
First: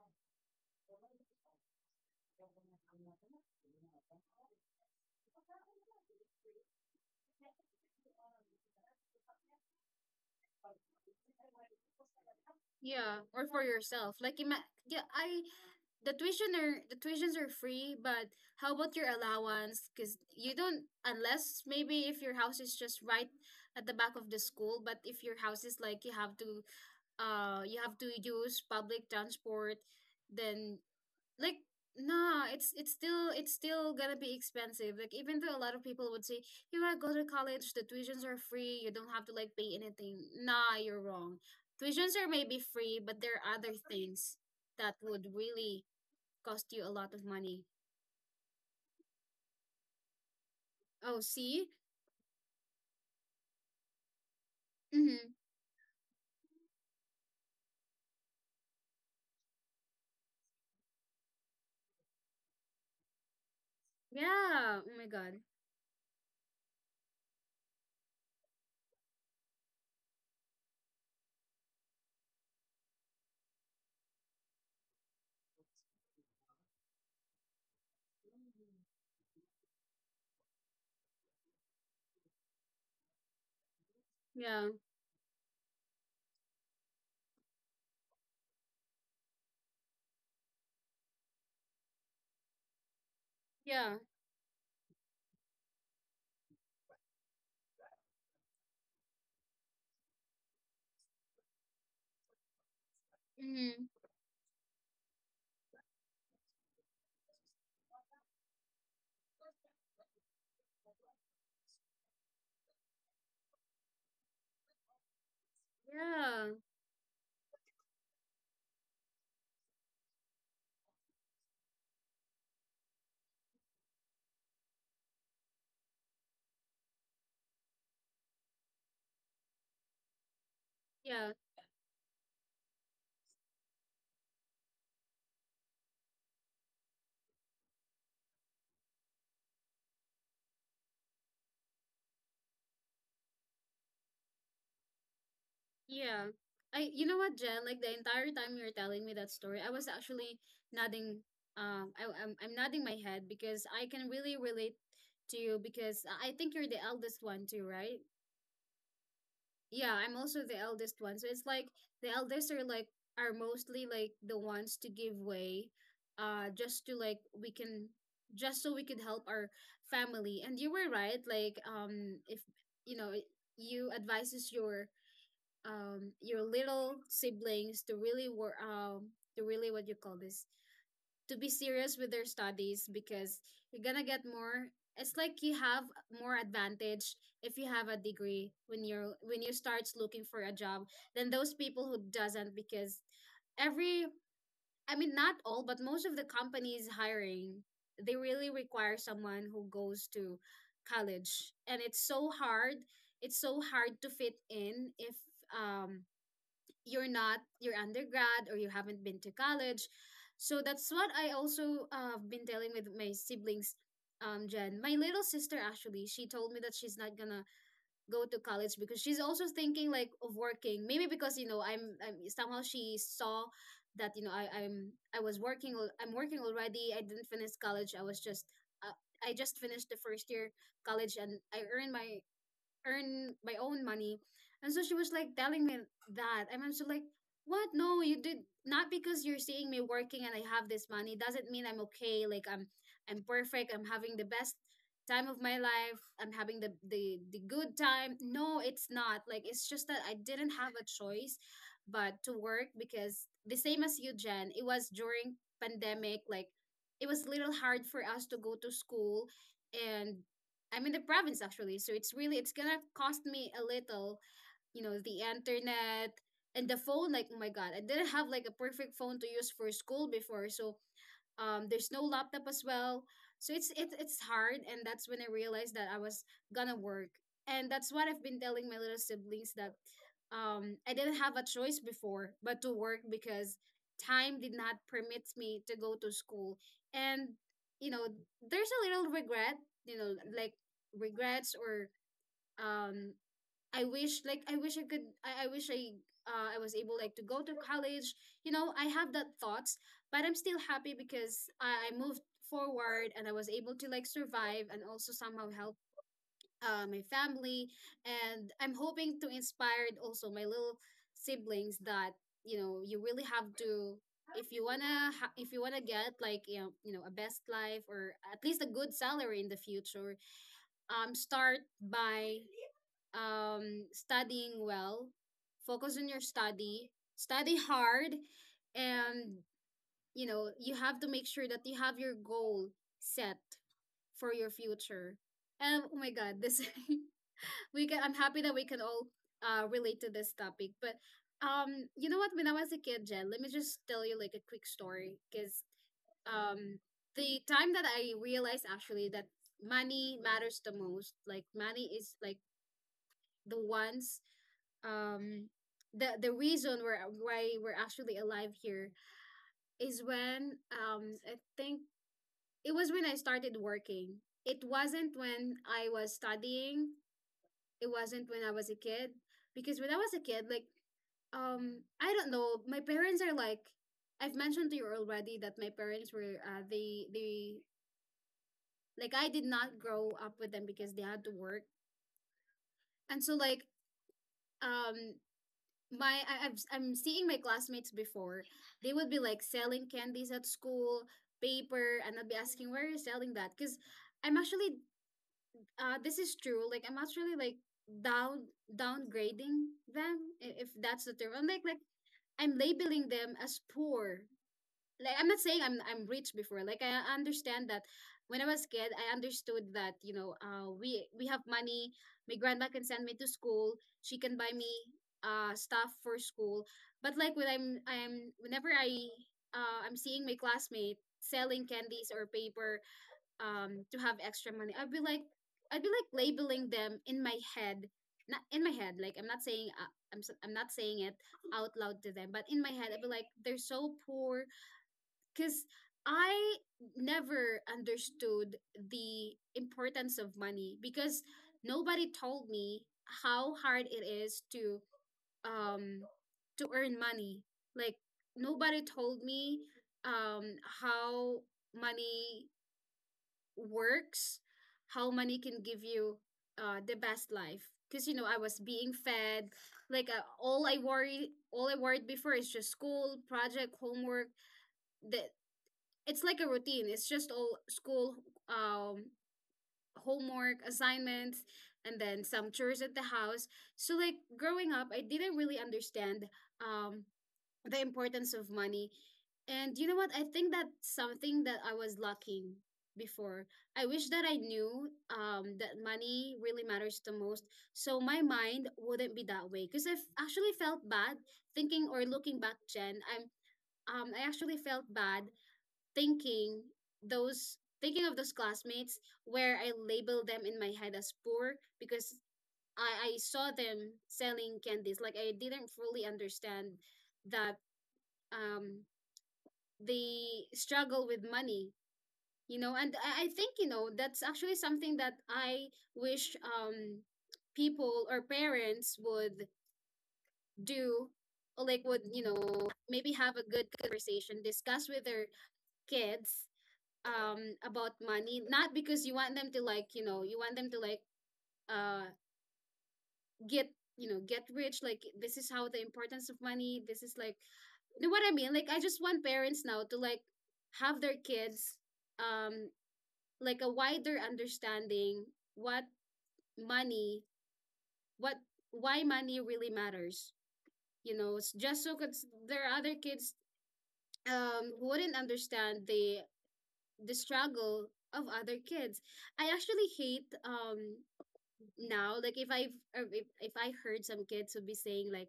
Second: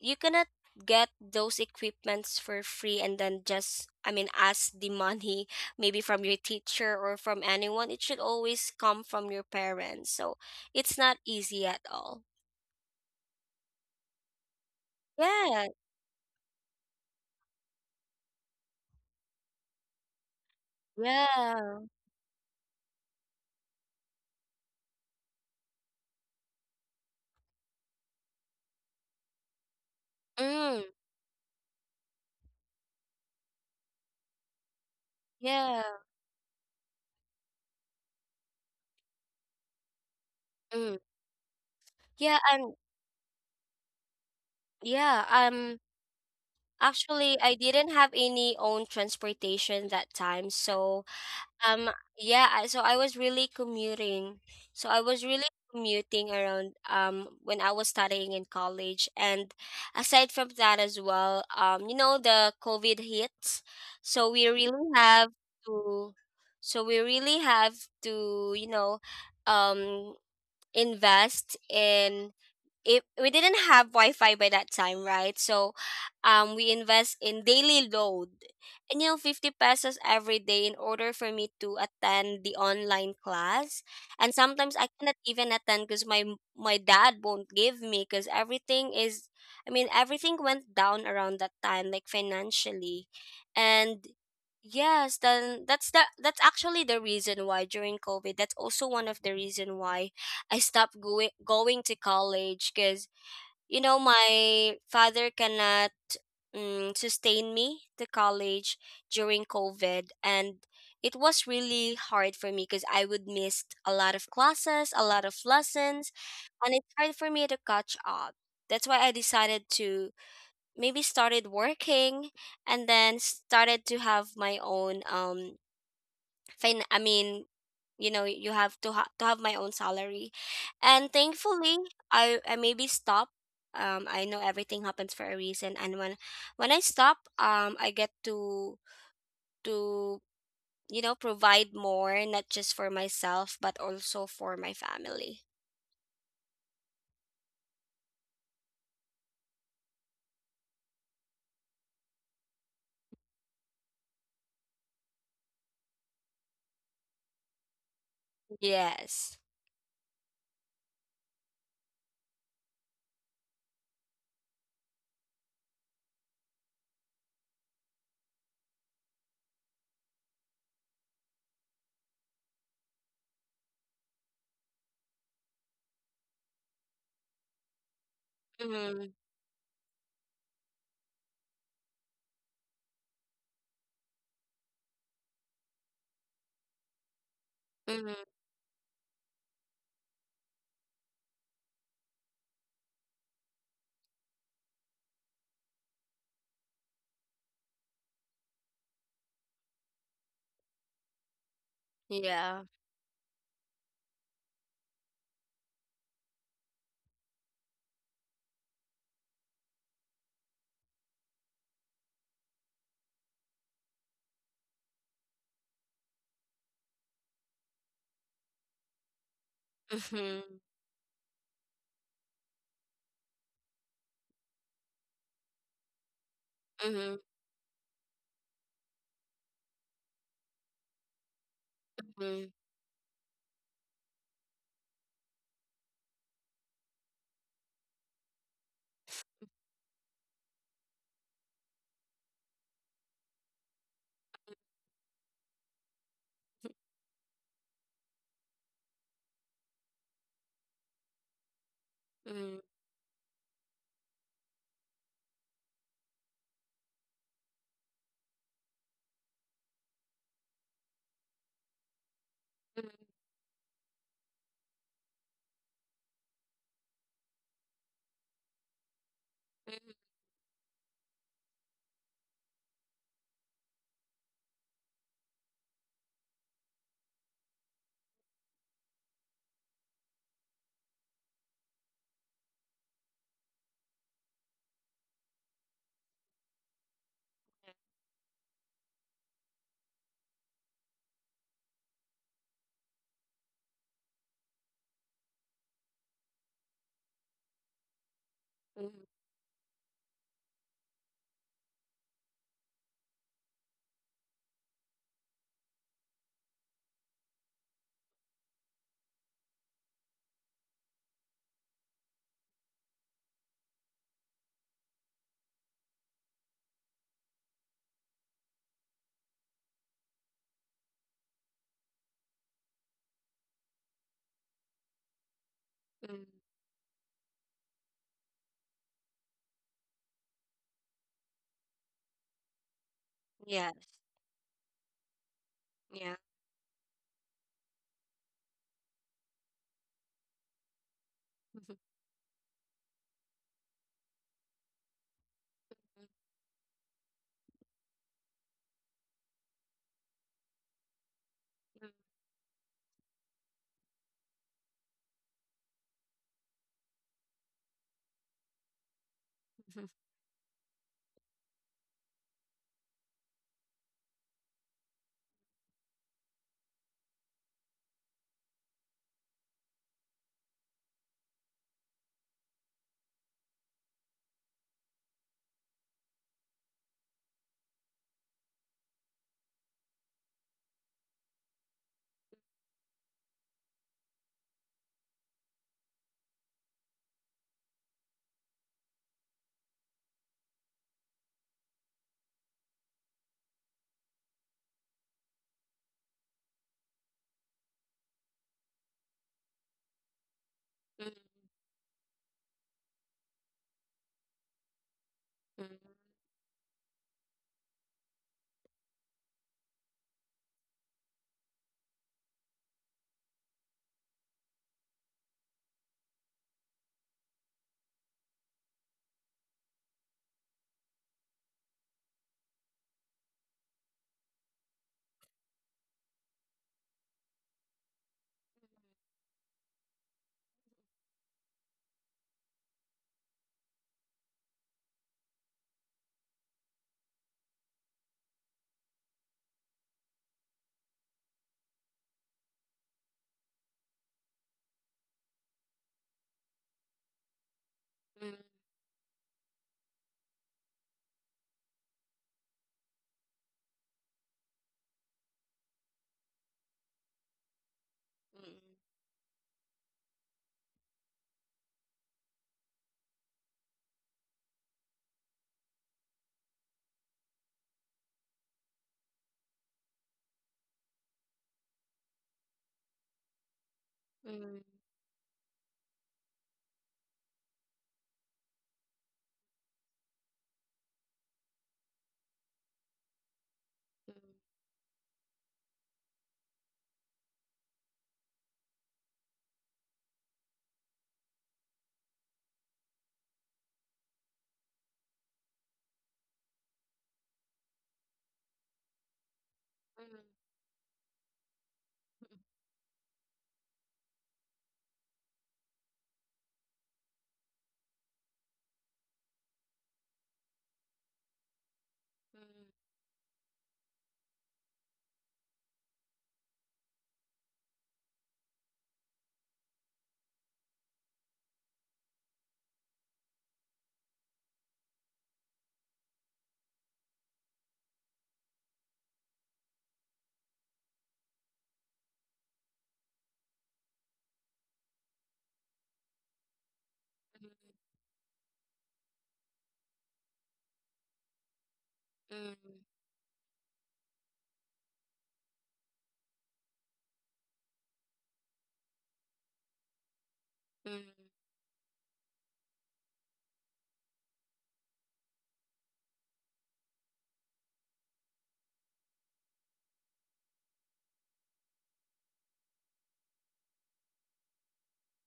B: you cannot get those equipments for free, and then just, I mean, ask the money maybe from your teacher or from anyone. It should always come from your parents. So it's not easy at all.
A: Yeah. Or for yourself. Like I,
B: Yeah.
A: the tuitions are free, but how about your allowance? Because you don't, unless
B: Yeah.
A: maybe if your house is just right at the back of the school. But if your house is like, you have to use public transport, then,
B: Mm,
A: like, nah, it's still, it's still gonna be expensive. Like, even though a lot of
B: yeah.
A: people would say, you, I go to college, the tuitions are free, you don't have to like pay anything, nah,
B: Mm.
A: you're wrong. Tuitions are
B: Yeah.
A: maybe
B: And
A: free, but there are other things that
B: yeah.
A: would really cost you a lot of
B: Actually I
A: money.
B: didn't have any own transportation that time. So
A: Oh, see.
B: Um, yeah, so I was really commuting. So I was
A: Mm-hmm.
B: really commuting around when I was studying in college. And aside from that as well, you know, the COVID hits. So we
A: Yeah.
B: really
A: Oh my
B: have
A: god.
B: to, so we really have to you know, um invest in. If we didn't have Wi-Fi by that time, right? So, we invest in daily load, and you know, 50 pesos every day in order for me to attend the online class. And
A: Yeah.
B: sometimes I cannot even attend because my dad won't give me, because everything is, I mean, everything went down around that time, like financially,
A: Yeah.
B: and. Yes, then that's the that's actually the reason why during COVID, that's also one of the reason why I stopped going to college. Because you
A: Mm-hmm.
B: know my father cannot, mm, sustain me to college during COVID, and it was really hard for me, because I would miss a lot of classes, a lot of lessons,
A: Yeah.
B: and it's hard for me to catch up. That's why I decided to maybe started working, and then started to have my own fin, I mean, you know, you have to to have my own salary. And
A: Yeah.
B: thankfully, I maybe stop. I know everything happens for a reason, and when I stop, I get to you know provide more, not just for myself but also for my family.
A: Yeah. I you know what, Jen? Like, the entire time you were telling me that story, I was actually nodding. I'm nodding my head because I can really relate to you, because I think you're the eldest one too, right?
B: Yes.
A: Yeah, I'm also the eldest one. So it's like, the eldest are like, are mostly like the ones to give way, just to like we can, just so we could help our family. And you were right, like, if you know, you advises your little siblings to really work,
B: Mm-hmm.
A: to really, what you call this, to be serious with their studies, because you're gonna get more, it's like you have more advantage if you have a
B: Mm-hmm.
A: degree when you start looking for a job than those people who doesn't, because every, I mean, not all but most of the companies hiring, they really require someone who goes to college. And it's so
B: Yeah.
A: hard, it's so hard to fit in if, um you're not, your undergrad, or you haven't been to college. So that's what I also, have been telling with my siblings. Jen, my little sister, actually she told me that she's not gonna go to college, because she's also thinking like of
B: Mm-hmm.
A: working, maybe because, you know, I'm, somehow she saw that, you know, I was working, I'm working already, I
B: Mm-hmm.
A: didn't finish college, I was just uh, I just finished the first year college and I earned my,
B: Mm-hmm.
A: earn my own money. And so she was like telling me that. And I'm so like, what? No, you did not, because you're seeing me working and I have this money doesn't mean I'm okay. Like, I'm perfect, I'm having the best time of my life, I'm having the the good time. No, it's not. Like, it's just that I didn't have a choice but to
B: Mm-hmm.
A: work, because the same as you, Jen, it was during pandemic. Like, it was a little hard for us to go to school and I'm in the province actually, so it's really, it's gonna cost me a little, you know, the internet and the phone. Like, oh my god, I didn't have like a perfect phone to use for school before, so there's no laptop as well. So it's, it's hard, and that's when I realized that I was gonna work. And that's what I've been telling my little siblings, that I didn't have a choice before but to work, because time did not permit me to go to school. And, you know, there's a little regret, you know, like regrets, or um I wish, like I wish I could, I wish I, I was able like to go to college. You know, I
B: Mm-hmm.
A: have that thoughts, but I'm still happy because I moved forward and I was able to like survive and also somehow help my family. And I'm hoping to inspire also my little siblings, that you know, you really have to, if you wanna if you wanna get, like, you know, you know, a best life or at least a good salary in the future, start by studying well, focus on your
B: Mm-hmm.
A: study, study hard, and you know, you have to make sure that you have your goal set
B: Yeah.
A: for your future. And oh my
B: Yeah.
A: God, this we can. I'm happy that we can all relate to this topic, but.
B: Mm-hmm.
A: You know what? When I was a kid, Jen, let me just tell you like a quick story, because um, the time that I realized actually that money matters the most, like money
B: Mm-hmm.
A: is like the ones, um the reason we're why we're actually alive here,
B: Mm-hmm.
A: is when, I think it was when I started working. It wasn't when I was studying, it wasn't when I was a kid, because when I was a kid, like, I don't know, my parents are like, I've mentioned to you already that my parents were, they, like, I did not grow up with them because they had to work. And so like, um my, I'm seeing my classmates before. They would be like selling candies at school, paper, and I'd be asking, where are you selling that? Because I'm actually, this is true. Like, I'm actually like down, downgrading them, if that's the term. I'm like, I'm labeling them as poor. Like, I'm not saying I'm
B: Mm-hmm.
A: I'm rich before. Like, I understand that when I was a kid, I understood that, you know, we have money. My grandma can send me to school, she can buy me stuff for school. But like when I'm whenever I, I'm seeing my classmate selling candies or paper to have extra money, I'd be like, I'd be like labeling them in my head. Not in my head. Like, I'm not saying, I'm not saying it out loud to them, but in my head, I'd be like, they're so poor, because I never understood the importance of money, because nobody told me how hard it is to, um to earn money. Like,
B: Mm,
A: nobody told me um how money works, how money can give you the best life. Because, you know, I
B: mm,
A: was being fed, like, all I worried before is just school, project, homework, that, it's like a routine. It's just all school, um homework, assignments, and then some chores at the house. So like
B: mm,
A: growing up, I didn't really understand um the importance of money. And you know what? I think that's something that I was lacking before. I wish
B: mm,
A: that
B: mm,
A: I knew that money really matters the most. So my mind wouldn't be that way. Because I actually felt bad thinking, or looking back, Jen. I'm, I actually felt bad thinking, those thinking of those classmates where I labeled them in my head as poor, because I saw them selling candies. Like, I didn't fully understand that um they struggle with money,
B: mm, mm,
A: you know. And I think, you know, that's actually something that I wish, people or parents would do, or like would, you know, maybe have a good conversation, discuss with their kids about money. Not because you want them to like, you know, you want them to like, uh get, you know, get rich, like, this is how the importance of money, this is like,
B: mm,
A: you know what I mean. Like, I just want parents now to like have their kids
B: mm, mm,
A: um
B: mm,
A: like a wider understanding, what money, what, why money really matters, you know, just so, 'cause there are other kids who wouldn't understand the struggle of other kids. I actually hate, now, like, if I heard some kids would be saying like,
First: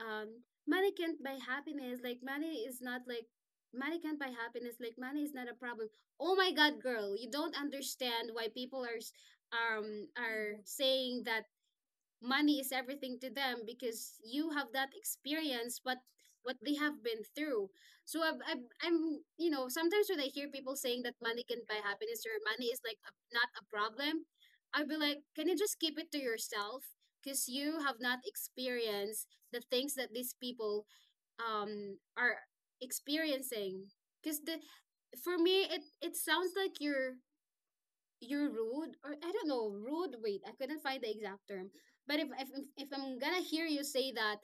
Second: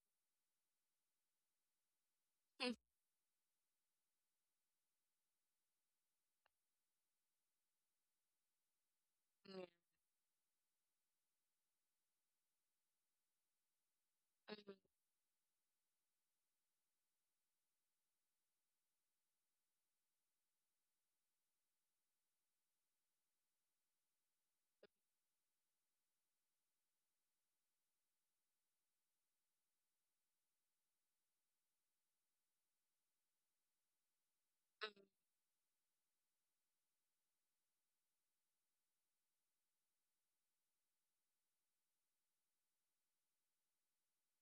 A: um money can't buy happiness, like money
B: mm, mm,
A: is not like, money can't buy happiness, like money is not a problem. Oh my god, girl, you don't understand why people are
B: mm.
A: are saying that money is everything to them, because you have
B: Mm.
A: that experience, but what they have been through. So I'm, you know, sometimes when I hear people saying that money can buy happiness or money is like a, not a problem, I'd be like, can you just keep it to yourself, because you have not experienced the things that these people are experiencing. Because the, for me, it sounds like you're rude, or, I don't know, rude. Wait, I couldn't find the exact term. But if, if I'm gonna hear you say that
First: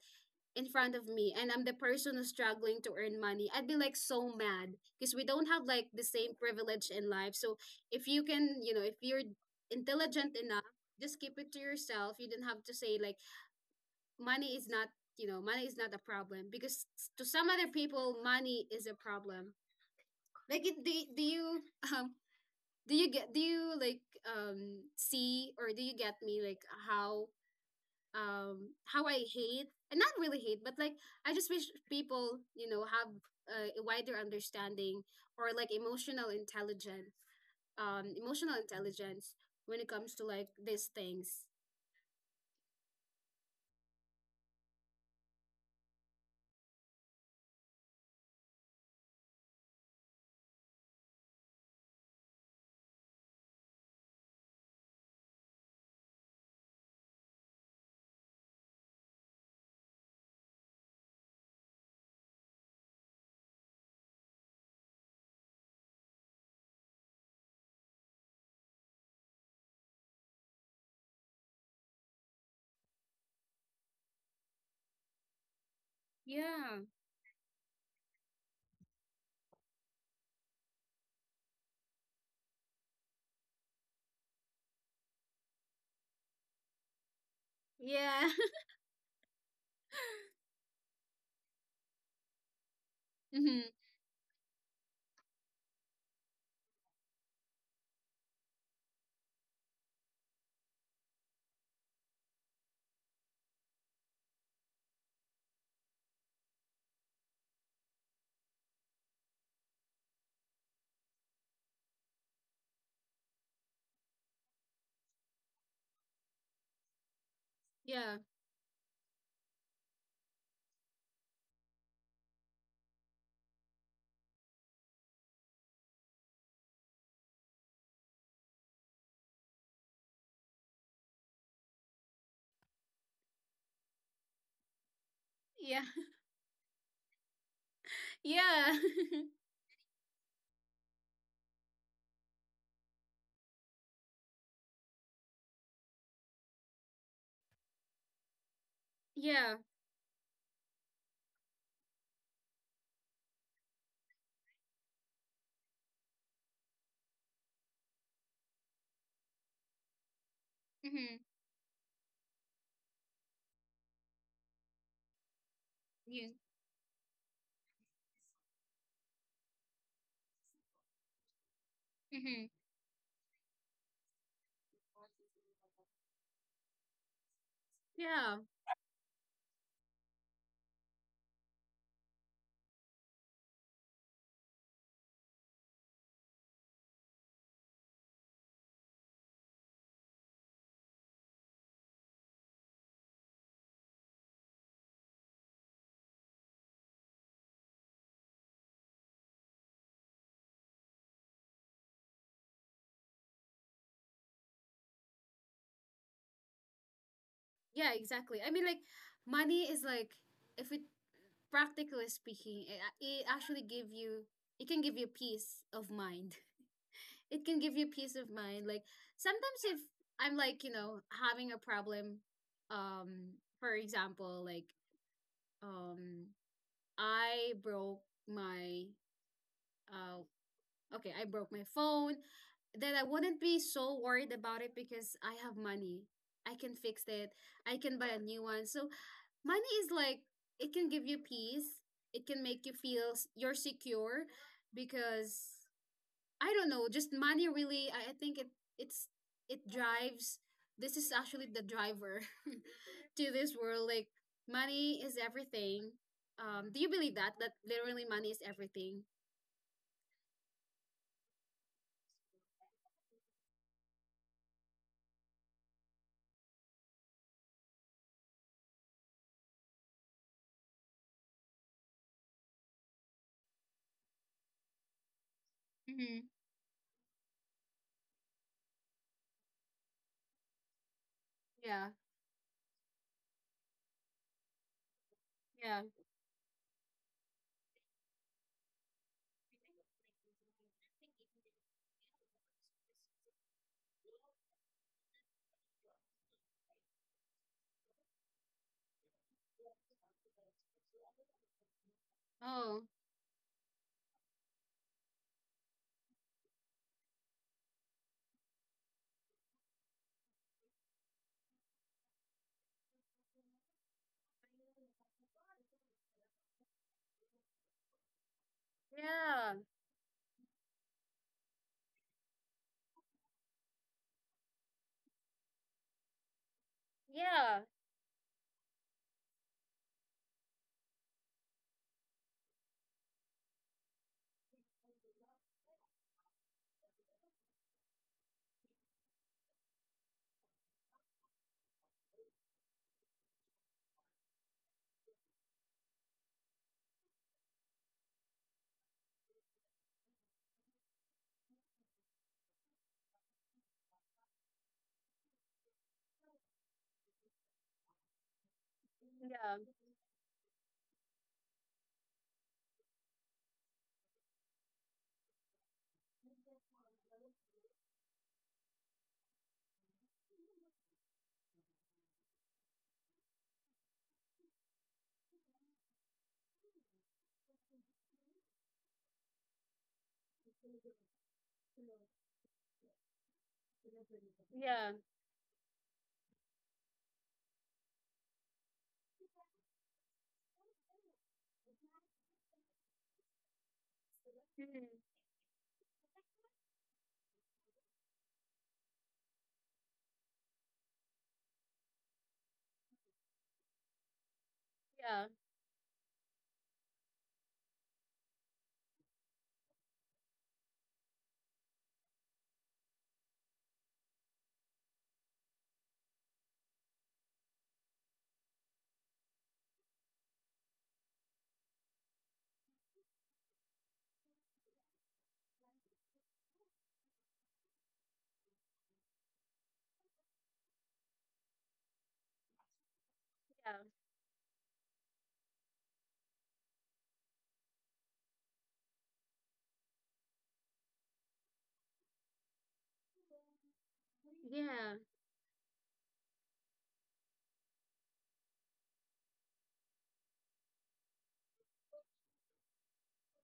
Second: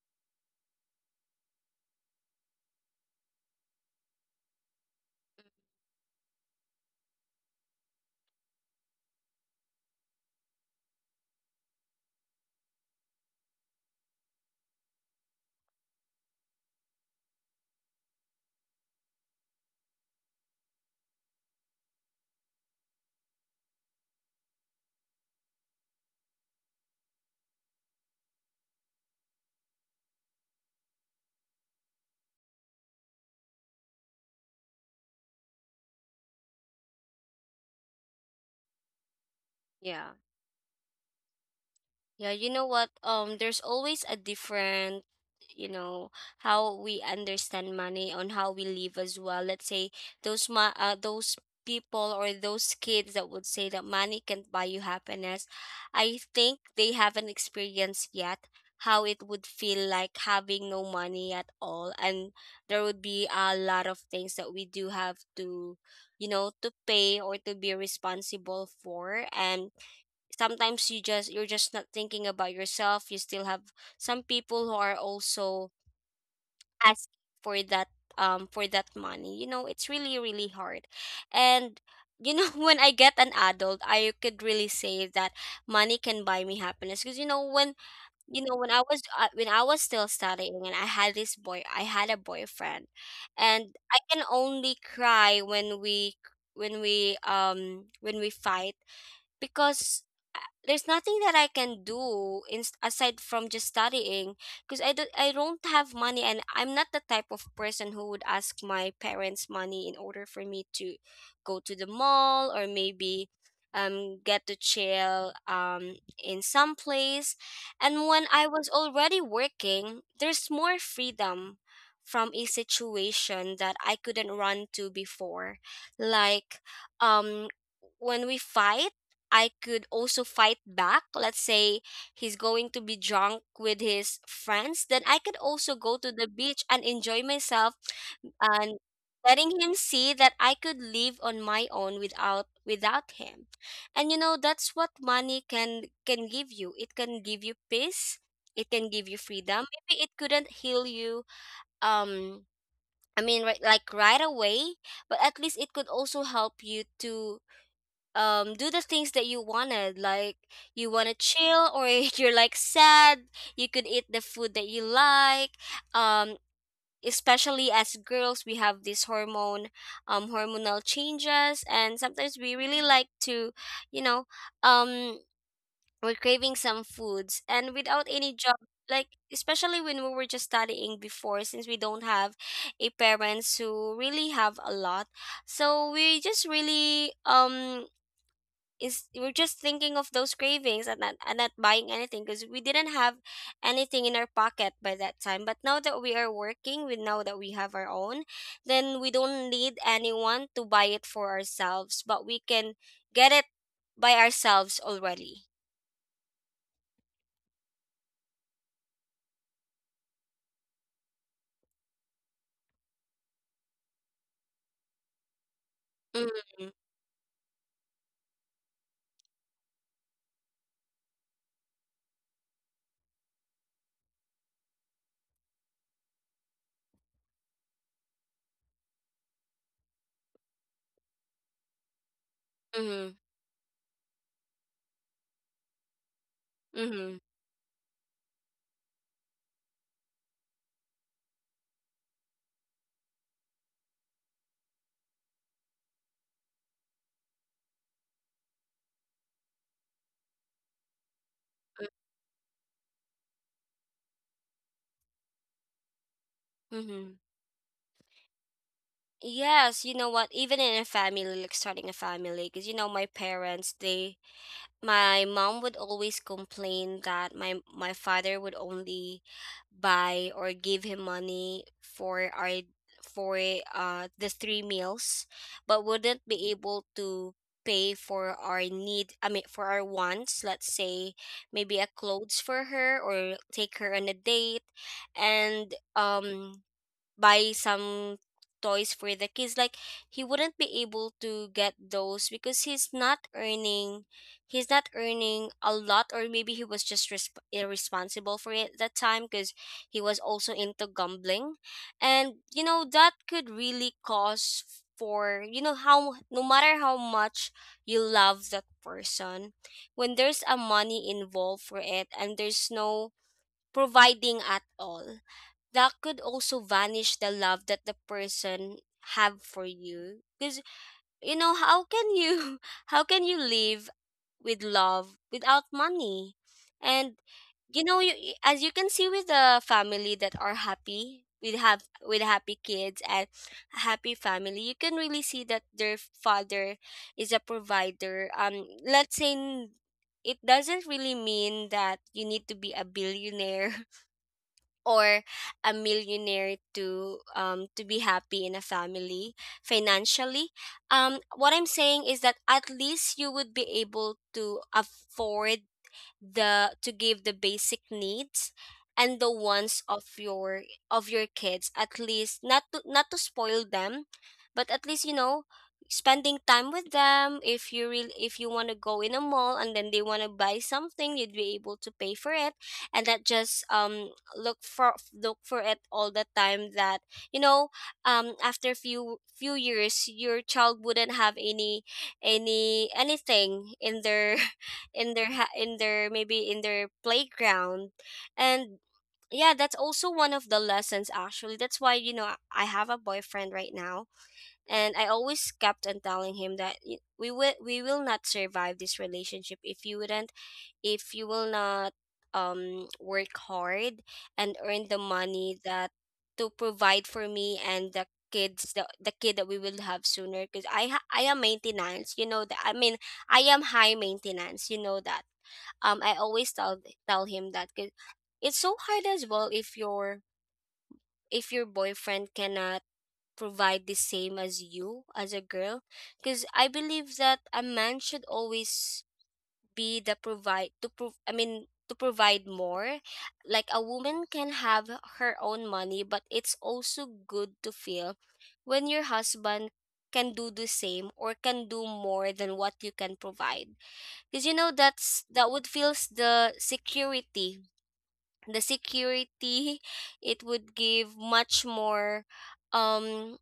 A: in front of me, and I'm the person who's struggling to earn money, I'd be like so mad, because we don't have like the same privilege in life. So if you can, you know, if you're intelligent enough, just keep it to yourself. You don't have to say, like, money is not, money is not a problem because to some other people, money is a problem. Like, do you um do you, like, see, or do you get me, like, how how I hate — and not really hate, but, like, I just wish people have a wider understanding, or, like, emotional intelligence, um emotional intelligence when it comes
B: Yeah.
A: to, like, these things.
B: Yeah, you know what? There's always a different, you know, how we understand money on how we live as well. Let's say those ma those people or those kids that would say that money can't buy you happiness, I think they haven't experienced yet how it would feel like having no money at all. And there would be a lot of things that we do have to, you know, to pay or to be responsible for. And sometimes you just you're just not thinking about yourself, you still have some people who are also
A: Yeah,
B: asking for that, for that money. You know it's really really hard. And you know when I get an adult I could really say that money can buy me happiness. Because you know when,
A: yeah.
B: you know when I was when I was still studying, and I had a boyfriend.
A: Hmm.
B: And I can only cry when we when we fight, because there's nothing that I can do, aside from just studying, because I don't have money, and I'm not the type of person who would ask my parents money in order for me to go to the mall, or maybe get to chill in some place. And
A: Yeah,
B: when I was already working, there's more freedom from a situation that I couldn't run to before. Like um when we fight, I could also fight back. Let's say he's going to be drunk with his friends, then I could also
A: yeah.
B: go to the beach and enjoy myself,
A: Yeah.
B: and letting him see that I could live on my own without without him. And you know that's what money can give you. It can give you peace. It can give you
A: Yeah.
B: freedom. Maybe it couldn't heal you, um I mean right, like right away, but at least it could also help you to do the things that you wanted. Like you want
A: Hmm.
B: to chill, or if you're like sad you could eat the food that you like,
A: Yeah.
B: um especially as girls we have this hormone, hormonal changes, and sometimes
A: Hmm.
B: we really like to, you know, um we're craving some foods. And without
A: Yeah,
B: any job, like especially when we were just studying before, since we don't have a parents who really have a lot, so we just really, is, we're just thinking of those cravings, and not buying anything because we didn't have anything in our pocket by that time. But now that we are working we know that we have our own, then we don't need anyone to buy it for ourselves, but we can get it by ourselves already.
A: yeah, exactly. I mean, like, money is like if we practically speaking, it actually give you — it can give you peace of mind.
B: Mm-hmm.
A: It can give you peace of mind. Like, sometimes if I'm, like, having a problem, um, for example, like, um I broke my uh okay, I broke my phone, then I
B: Mm-hmm.
A: wouldn't be so worried about it because I have money. I can fix
B: Mm-hmm.
A: it. I can buy a new one. So money is like — it can give you peace. It can make you feel you're secure because, I don't know, just money, really, I think it's it drives — this is actually the driver to this world. Like, money is everything. Do you
B: Mm-hmm.
A: believe that literally money is everything?
B: Yes, you know what, even in a family, like starting a family, because you know my parents, they My mom would always complain that my father would only buy or give him money for our for the three meals, but wouldn't
A: Mm-hmm.
B: be able to pay for our need, I mean for our wants. Let's say maybe a
A: Yeah.
B: clothes for her, or take her on a date, and
A: Yeah.
B: buy some toys for the kids. Like, he wouldn't be able to get those because he's not earning, he's not earning a lot, or maybe he was just irresponsible for it at that time, because he was also into gambling. And you know
A: Oh.
B: that could really cause for you know, how no matter how much you love that person, when there's a money involved for it and there's no providing at all, that could also vanish the love that the person have
A: Yeah.
B: for you. Because, you know, how can you how can you live with love without money? And
A: Yeah.
B: you know you, as you can see, with the family that are happy with have with happy kids and a happy family, you can really see that their father is a provider. Let's say it doesn't really mean that you need to be a billionaire or a millionaire to be happy in a family financially. What I'm saying is that at least you would be able to afford the to give the basic needs and the
A: Yeah.
B: wants of your kids, at least not to spoil them, but at least, you know, spending time with them. If you really if you want to go in a mall and then they want to buy something, you'd be able to pay for it, and not just look for it all the time that, you know, after a few years your child wouldn't have any anything in their
A: Yeah.
B: in their in their, maybe in their playground. And yeah, that's also one of the lessons, actually. That's why, you know, I have a boyfriend right now, and I always kept on telling him that we will not survive this relationship if you wouldn't, if you will not work hard and earn the
A: Yeah.
B: money that to provide for me and the kids, the kid that we will have sooner. Because I am maintenance, you know that, I mean I am high maintenance, you know that. I always tell him that, 'cause it's so hard as well if your boyfriend cannot provide the same as you as a girl. Because I believe that a man should always be the provide to prove I mean to provide more. Like, a woman can have her own money, but it's also good to feel when your husband can do the same or can do more than what you can provide. Because you know
A: Yeah.
B: that's that would feels the security, the security. It would give much more um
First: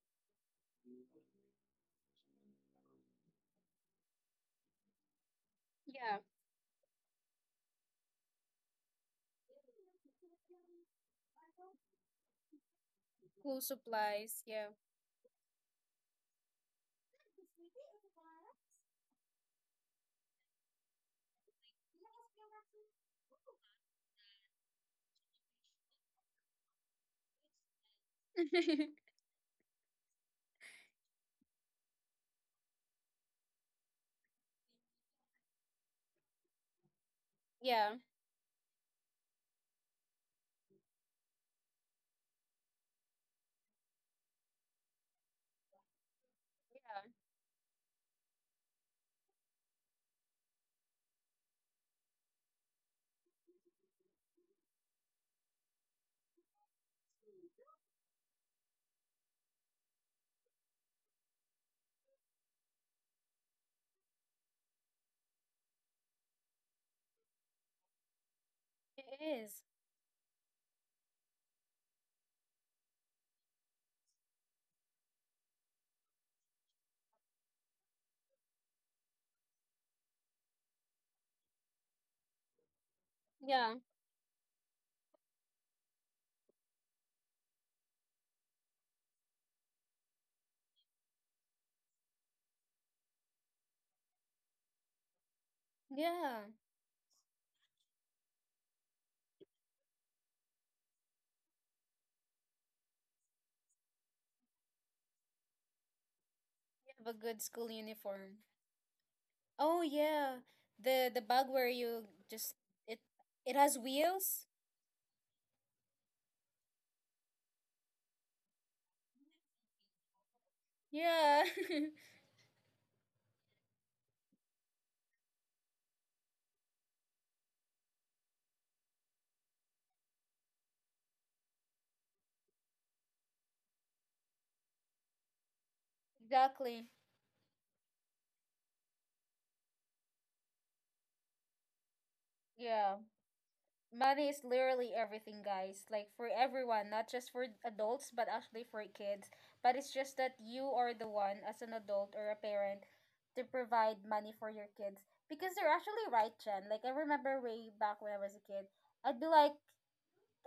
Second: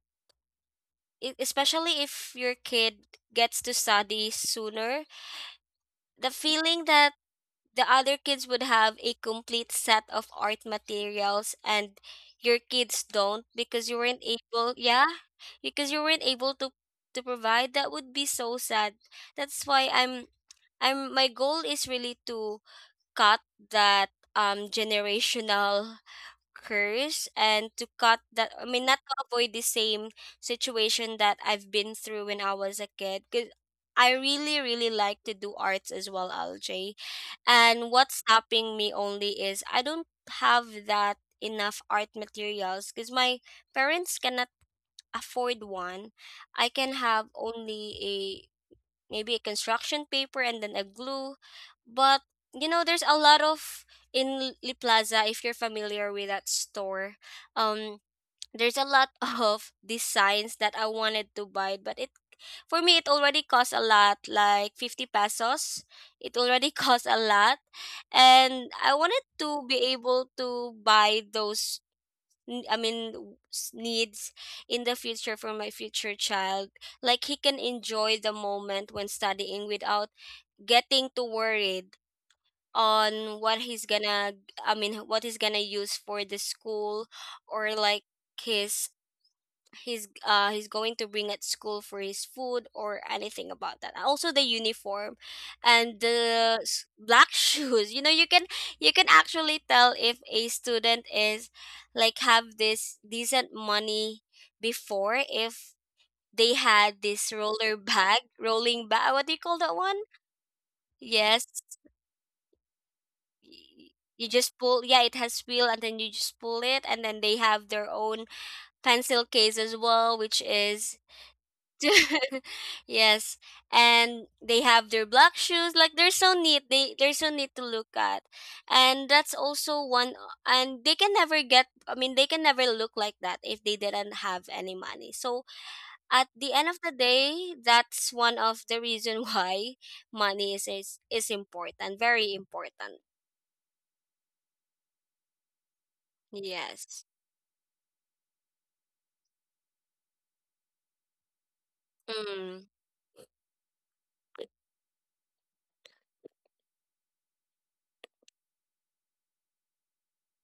B: especially if your kid gets to study sooner,
A: Yeah.
B: the feeling that the other kids would have a complete set of art materials and your kids don't
A: School
B: because you weren't
A: supplies. Yeah.
B: able, yeah, because you weren't able to provide, that would be so sad. That's why I'm my goal is really to cut that generational curse, and to cut that, I mean, not to avoid the same situation that I've been through when I was a kid. Cuz I really really like to do arts as well, LJ, and
A: Yeah.
B: what's stopping me only is I don't have that enough art materials, cuz my parents cannot afford one. I can have only maybe a construction paper and then a glue. But you know, there's a lot of in Liplaza, if you're familiar with that store. Um, there's a lot of designs that I wanted to buy, but it for me it already costs a lot, like 50 pesos. It already costs a lot, and I
A: It
B: wanted
A: is.
B: to be able to buy those I mean, needs in the future for my future child. Like, he can enjoy the moment when studying without getting too worried on what
A: Yeah.
B: he's gonna, I mean, what he's gonna use for the school, or like his he's going to bring at school for his food or anything about that. And also the uniform and
A: Yeah.
B: the black shoes. You know, you can actually tell if a student is like have this decent money before, if they
A: You
B: had
A: have a
B: this
A: good school
B: roller bag,
A: uniform.
B: rolling bag, what do you call that
A: Oh
B: one?
A: yeah. The bag
B: Yes,
A: where you just — it it has
B: you
A: wheels.
B: just pull, yeah, it has wheel, and then you just pull it, and then they have their own pencil case as well, which is
A: Yeah.
B: yes. And they have their black shoes, like they're so neat, they they're so neat to look at. And that's also one, and they can never get, I mean they can never look like that if they didn't have any money. So at the end of
A: Exactly.
B: the day, that's one of the reason why money is is important, very
A: Yeah.
B: important.
A: Money is literally everything, guys. Like, for everyone — not
B: Yes.
A: just for adults, but actually for kids. But it's just that you are the one, as an adult or a
B: Mm,
A: parent, to provide money for your kids. Because they're actually right, Jen. Like, I remember way back when I was a kid, I'd be like,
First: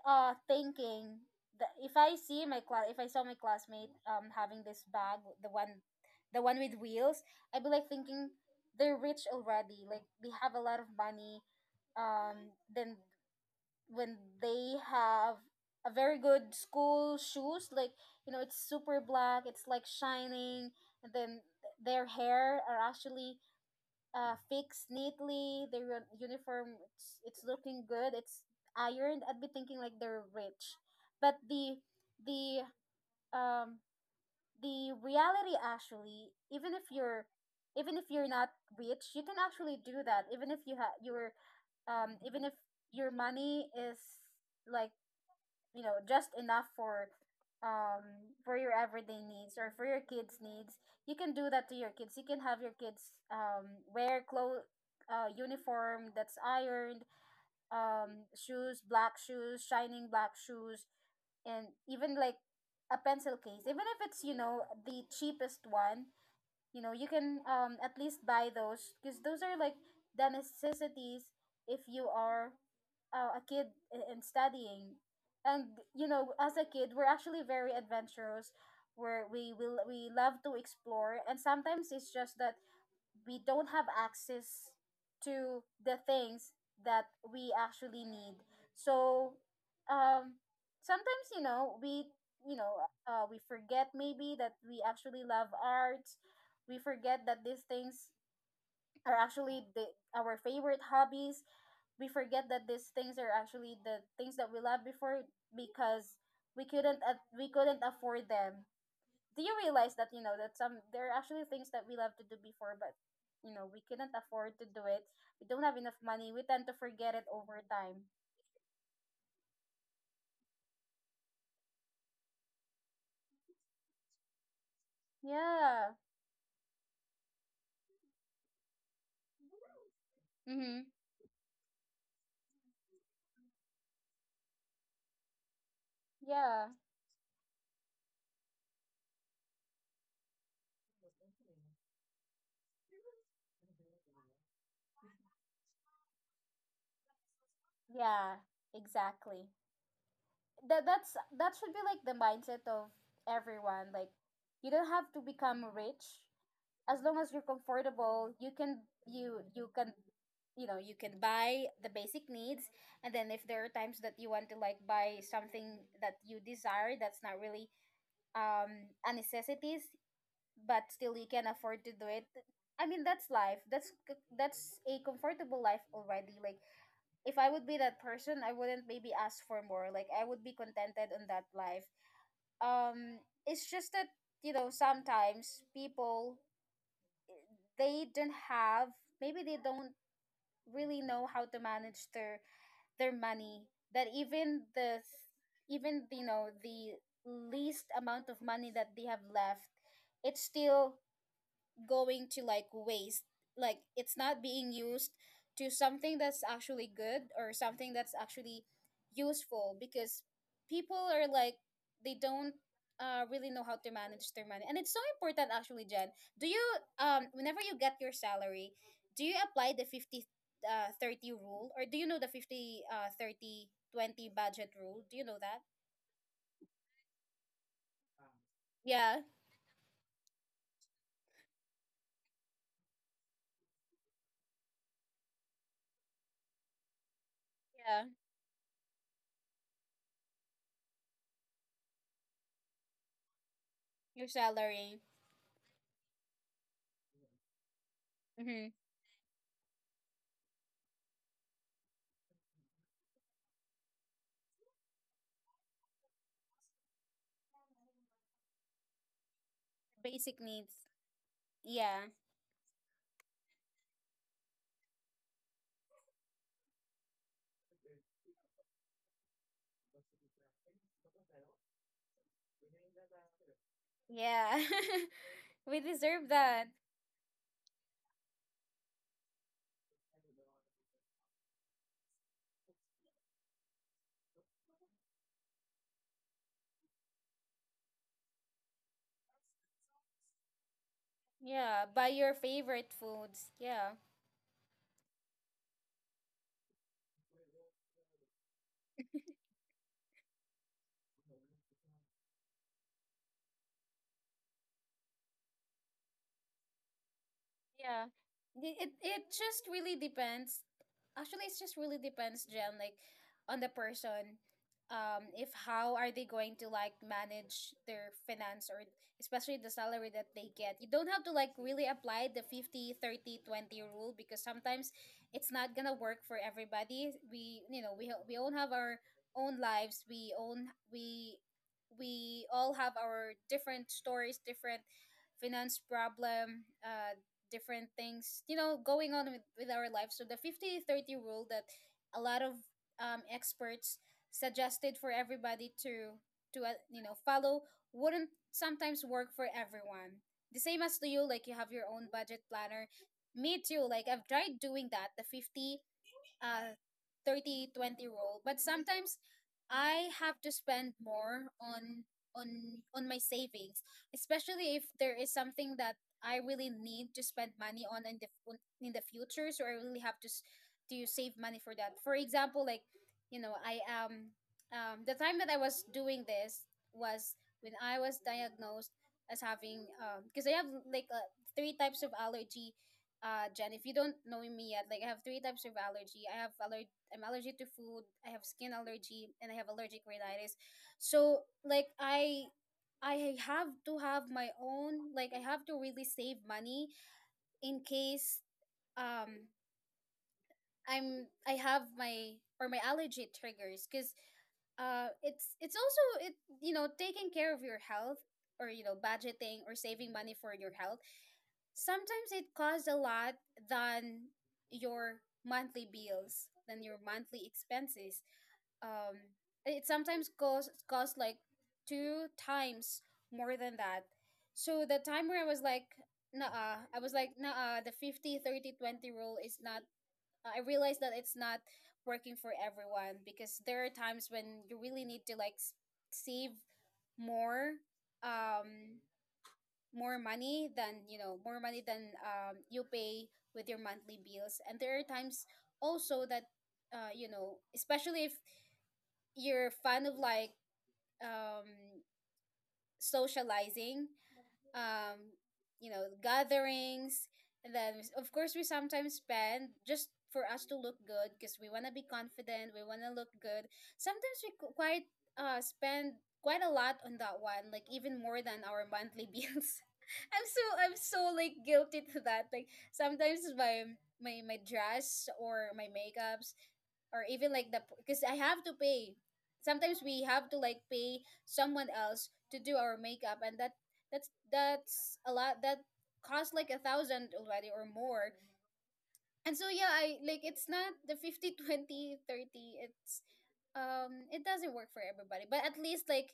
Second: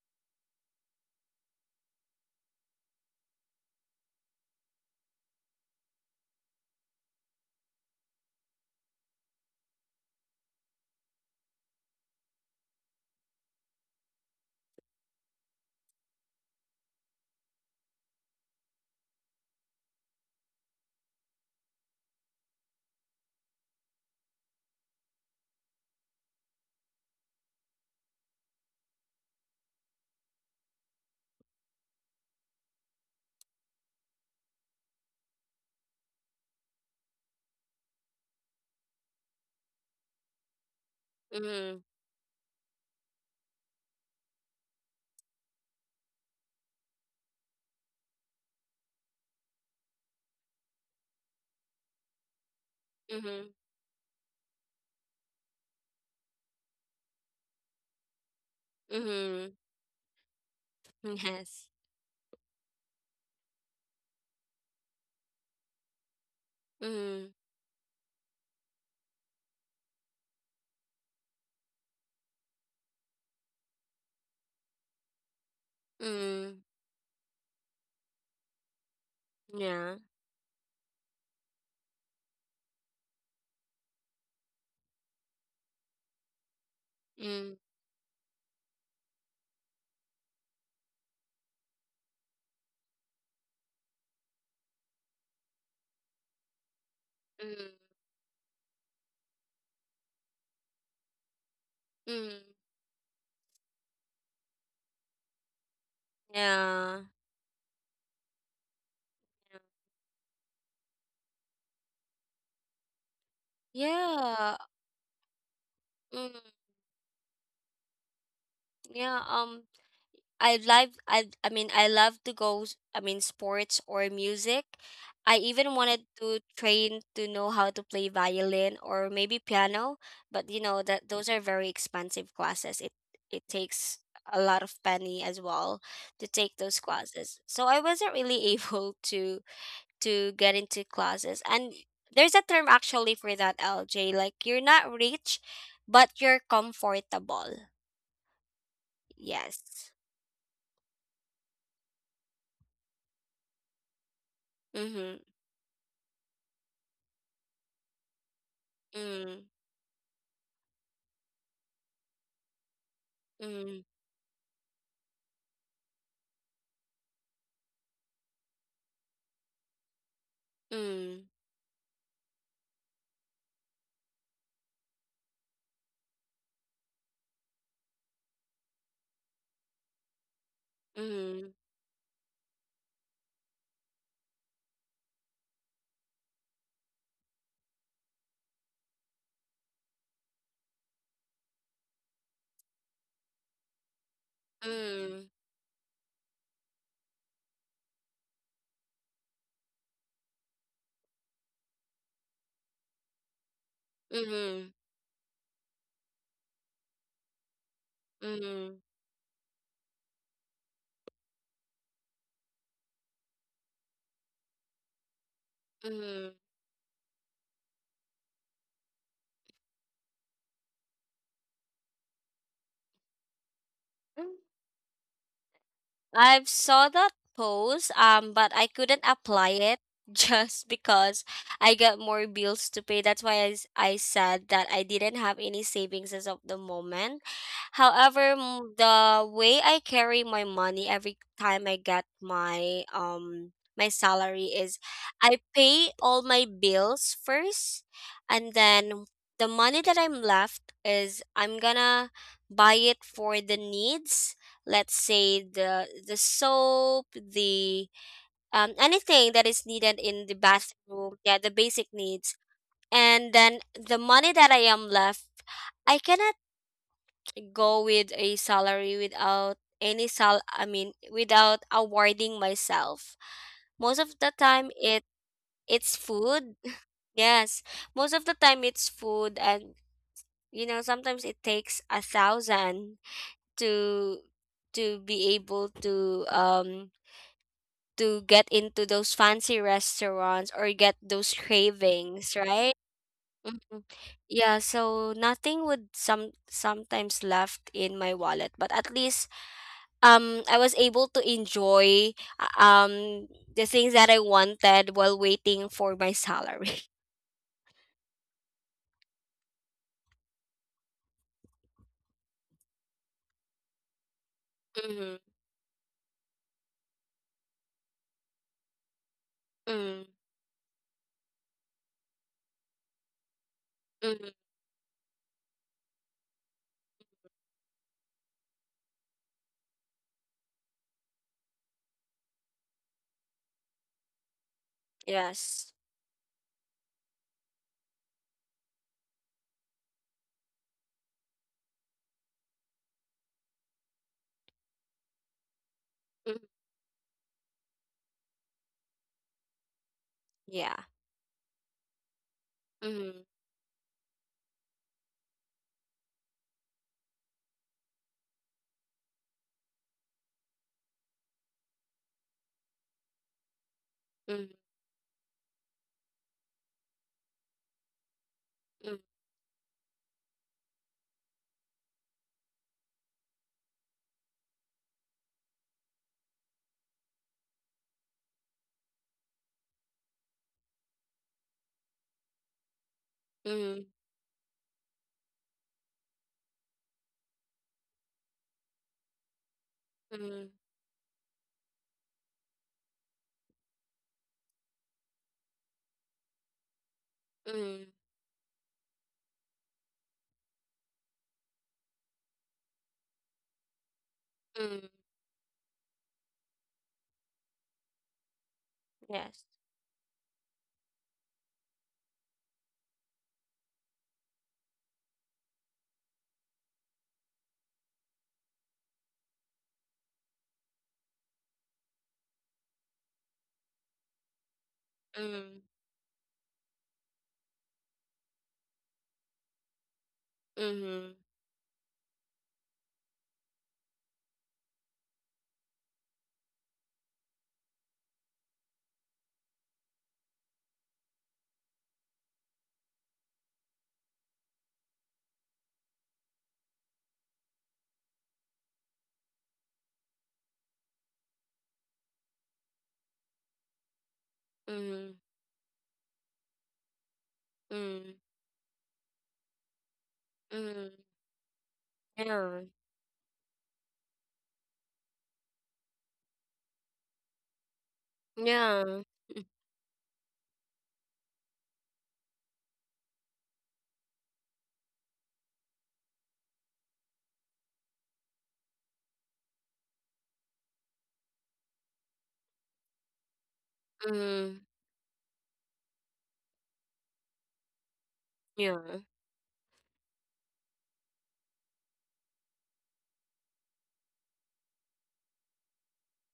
A: thinking that — if I see my class, if I saw my classmate having this bag, the one with wheels, I'd be, like, thinking they're rich already. Like, they have a lot of money, then when they have a very good school shoes, like, it's super black, it's like shining, and then their hair are actually fixed neatly, their uniform, it's looking good, it's ironed, I'd be thinking, like, they're rich. But the um the reality, actually, even if you're not rich, you can actually do that, even if you have your —
B: mm,
A: even if your money is, like, just enough for — for your everyday needs or for your kids needs, you can do that to your kids, you can have your kids
B: mm-hmm,
A: wear clothes, uniform that's ironed, shoes, black
B: mm-hmm.
A: shoes shining black shoes,
B: Yes.
A: and even, like, a pencil case, even if it's, the cheapest one. You
B: mm,
A: can at least buy those because those are, like, the necessities if you are a kid, and studying. And,
B: mm,
A: as a kid, we're actually very adventurous, where
B: yeah.
A: we love to explore, and sometimes it's just that we don't have access to the things that
B: mm,
A: we actually need. So, um, sometimes, you know we forget, maybe, that we actually love art. We forget that
B: mm.
A: these things are actually our favorite hobbies. We
B: Mm,
A: forget that these things are actually the things that we loved before because
B: yeah.
A: we couldn't afford them. Do you realize that, you know that some there are actually things that we love to do before, but, we couldn't
B: Yeah.
A: afford to do it, we don't have enough
B: Mm,
A: money, we tend to forget it over time.
B: yeah. I like I mean, I love to go I mean sports or music. I even
A: Yeah.
B: wanted to train to know how to play violin or maybe piano, but you know
A: Mm-hmm.
B: that those are very expensive classes. It takes a lot of penny as well to take those
A: Yeah,
B: classes. So I wasn't really able to get into classes. And there's a term actually for that, LJ. Like, you're not rich, but you're comfortable.
A: yeah, exactly.
B: Yes.
A: That that should be, like, the mindset of everyone. Like, you don't have
B: Mm-hmm.
A: to become rich. As long as you're comfortable, you can —
B: Mm.
A: you can, you can buy the basic needs, and then if there are
B: Mm.
A: times that you want to, like, buy something that you desire, that's not really a necessities, but still you
B: Mm.
A: can afford to do it, I mean that's life, that's a comfortable life already. Like, if I would be that person, I wouldn't maybe ask for more, like, I would be contented on that
B: Mm.
A: life. um it's just that, sometimes people they don't have maybe they don't really know how to manage their money, that even the —
B: Mm.
A: even, the least amount of money that they have left, it's still going to, like, waste, like it's not
B: Mm.
A: being used to something that's actually good or something that's actually
B: Mm.
A: useful. Because people are, like, they don't really know how to manage their money, and it's so important,
B: Mm.
A: actually, Jen.
B: Mm.
A: Do you Whenever you get your salary, do you apply the 50 30 rule, or do you know the 50 thirty
B: Mm.
A: twenty budget rule? Do you know that?
B: I've saw that post, but I couldn't
A: Yeah.
B: apply it just because I got more bills to pay. That's why I, I said that I didn't have any savings as of the moment.
A: Yeah,
B: However, the way I carry my money every time I get my my
A: your
B: salary is
A: salary.
B: I pay all my bills first, and
A: Mm-hmm.
B: then the money that I'm left is I'm gonna buy it for the needs. Let's say the soap, the anything that is needed in the
A: Basic needs.
B: bathroom, yeah, the basic
A: Yeah.
B: needs. And then the money that I am left, I cannot go with a salary without any sal I mean without awarding myself. Most of the
A: Yeah.
B: time it
A: We
B: it's
A: deserve
B: food.
A: that.
B: Yes, most of the time it's food. And you know, sometimes it takes a thousand to to be able to get into those fancy restaurants or get those
A: Yeah, buy your
B: cravings, right?
A: favorite foods.
B: Mhm.
A: Yeah.
B: Yeah, so nothing would some sometimes left in my wallet, but at least I was able to enjoy uh, um the things that I wanted while waiting for my salary.
A: Yeah. It it just really depends. Actually, it just really depends, Jen. Like, on the person.
B: Mm-hmm.
A: If How are they going to, like, manage their finance, or especially the
B: Mm-hmm.
A: salary that they get. You don't have to, like, really apply the 50, 30, 20 rule
B: Mm-hmm.
A: because sometimes it's not gonna work for everybody. We you know, we all have our own lives. We own we all have our different stories, different
B: Yes.
A: finance problem, different things, going on with, our lives. So the 50/30 rule that a lot of experts suggested for everybody to
B: Mm-hmm.
A: follow wouldn't sometimes work for everyone. The
B: Yeah.
A: same as to you. Like, you have your own budget planner.
B: Mm-hmm.
A: Me too. Like, I've tried doing that, the 50 uh 30/20 20 rule, but sometimes I have to spend more on on my savings,
B: Mm-hmm.
A: especially if there is something that I really need to spend money on in the future, so I really have to to save money for that. For example, like, you know I the time that I was doing this was when I was diagnosed as having because I have, like, three types of allergy. Jen,
B: Mm-hmm.
A: if you don't know me yet, like, I have three types of allergy. I'm allergic to food, I have skin allergy, and I have allergic rhinitis.
B: Mm-hmm.
A: So, like, I have to have my own, like, I have to really save money in
B: Mm-hmm.
A: case um I have my — or my allergy triggers. Because
B: Mm-hmm.
A: it's also it taking care of your health, or,
B: Yes.
A: budgeting or saving money for your health, sometimes it costs a lot than your monthly bills, than your monthly expenses. um it sometimes costs, like, two times more than that. So the time where
B: Mm-hmm.
A: I was like, nah, the 50, 30, 20 rule is not — I realized
B: Mm-hmm.
A: that it's not working for everyone, because there are times when you really need to, like, save more — um more money than, more money than you pay with your monthly bills. And there are times also that, especially if you're a fan of, like, um, socializing,
B: Mm-hmm.
A: um, you know, gatherings. And then,
B: Mm-hmm.
A: of course, we sometimes spend just for us to
B: Mm,
A: look good because we want to be
B: yeah.
A: confident, we want to look good. Sometimes we quite spend quite a lot on that one, like even more than our
B: Yeah.
A: monthly bills. I'm so, like, guilty to that. Like, sometimes my dress or my makeups, or even, like, the — because I have to pay. Sometimes we have to, like, pay someone else to do our makeup, and that's
B: Mm,
A: that's a lot. That cost, like, a thousand already, or more.
B: yeah.
A: And so yeah, I — like, it's not the 50, 20, 30. It's — it doesn't work for everybody, but at least, like,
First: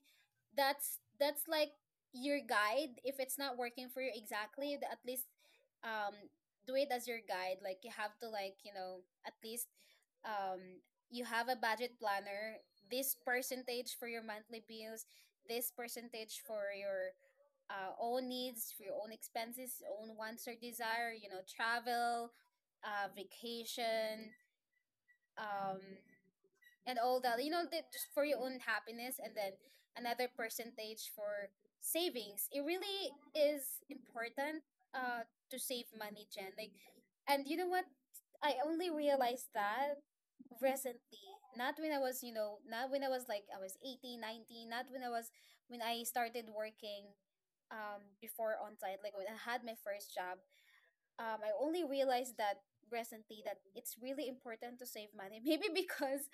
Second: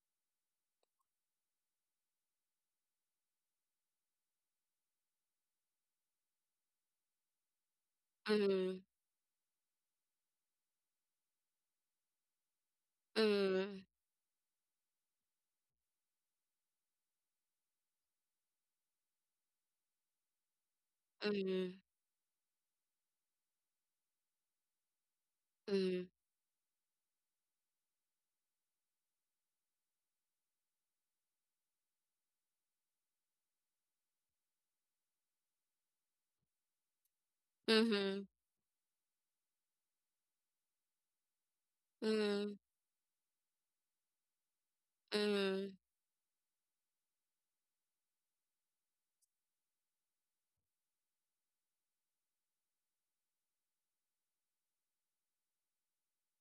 A: that's, like, your guide. If it's not working for you exactly at least, um do it as your guide. Like, you have to, like,
B: Mm,
A: at least um you have a budget planner — this
B: mm,
A: percentage for your monthly bills, this percentage for your own needs, for your own expenses, own wants or desire,
B: mm,
A: travel, vacation, um,
B: mm,
A: and all that. You know, that just for your own happiness, and then another percentage for savings. It really is important, uh, to save money, Jen. Like, and you know what?
B: mhm,
A: I only realized that recently. Not when I was,
B: mm,
A: I was 18, 19. Not when I was
B: mm,
A: when I started working before on site, like when I had my first job. I only realized that recently that it's really important to save money. Maybe because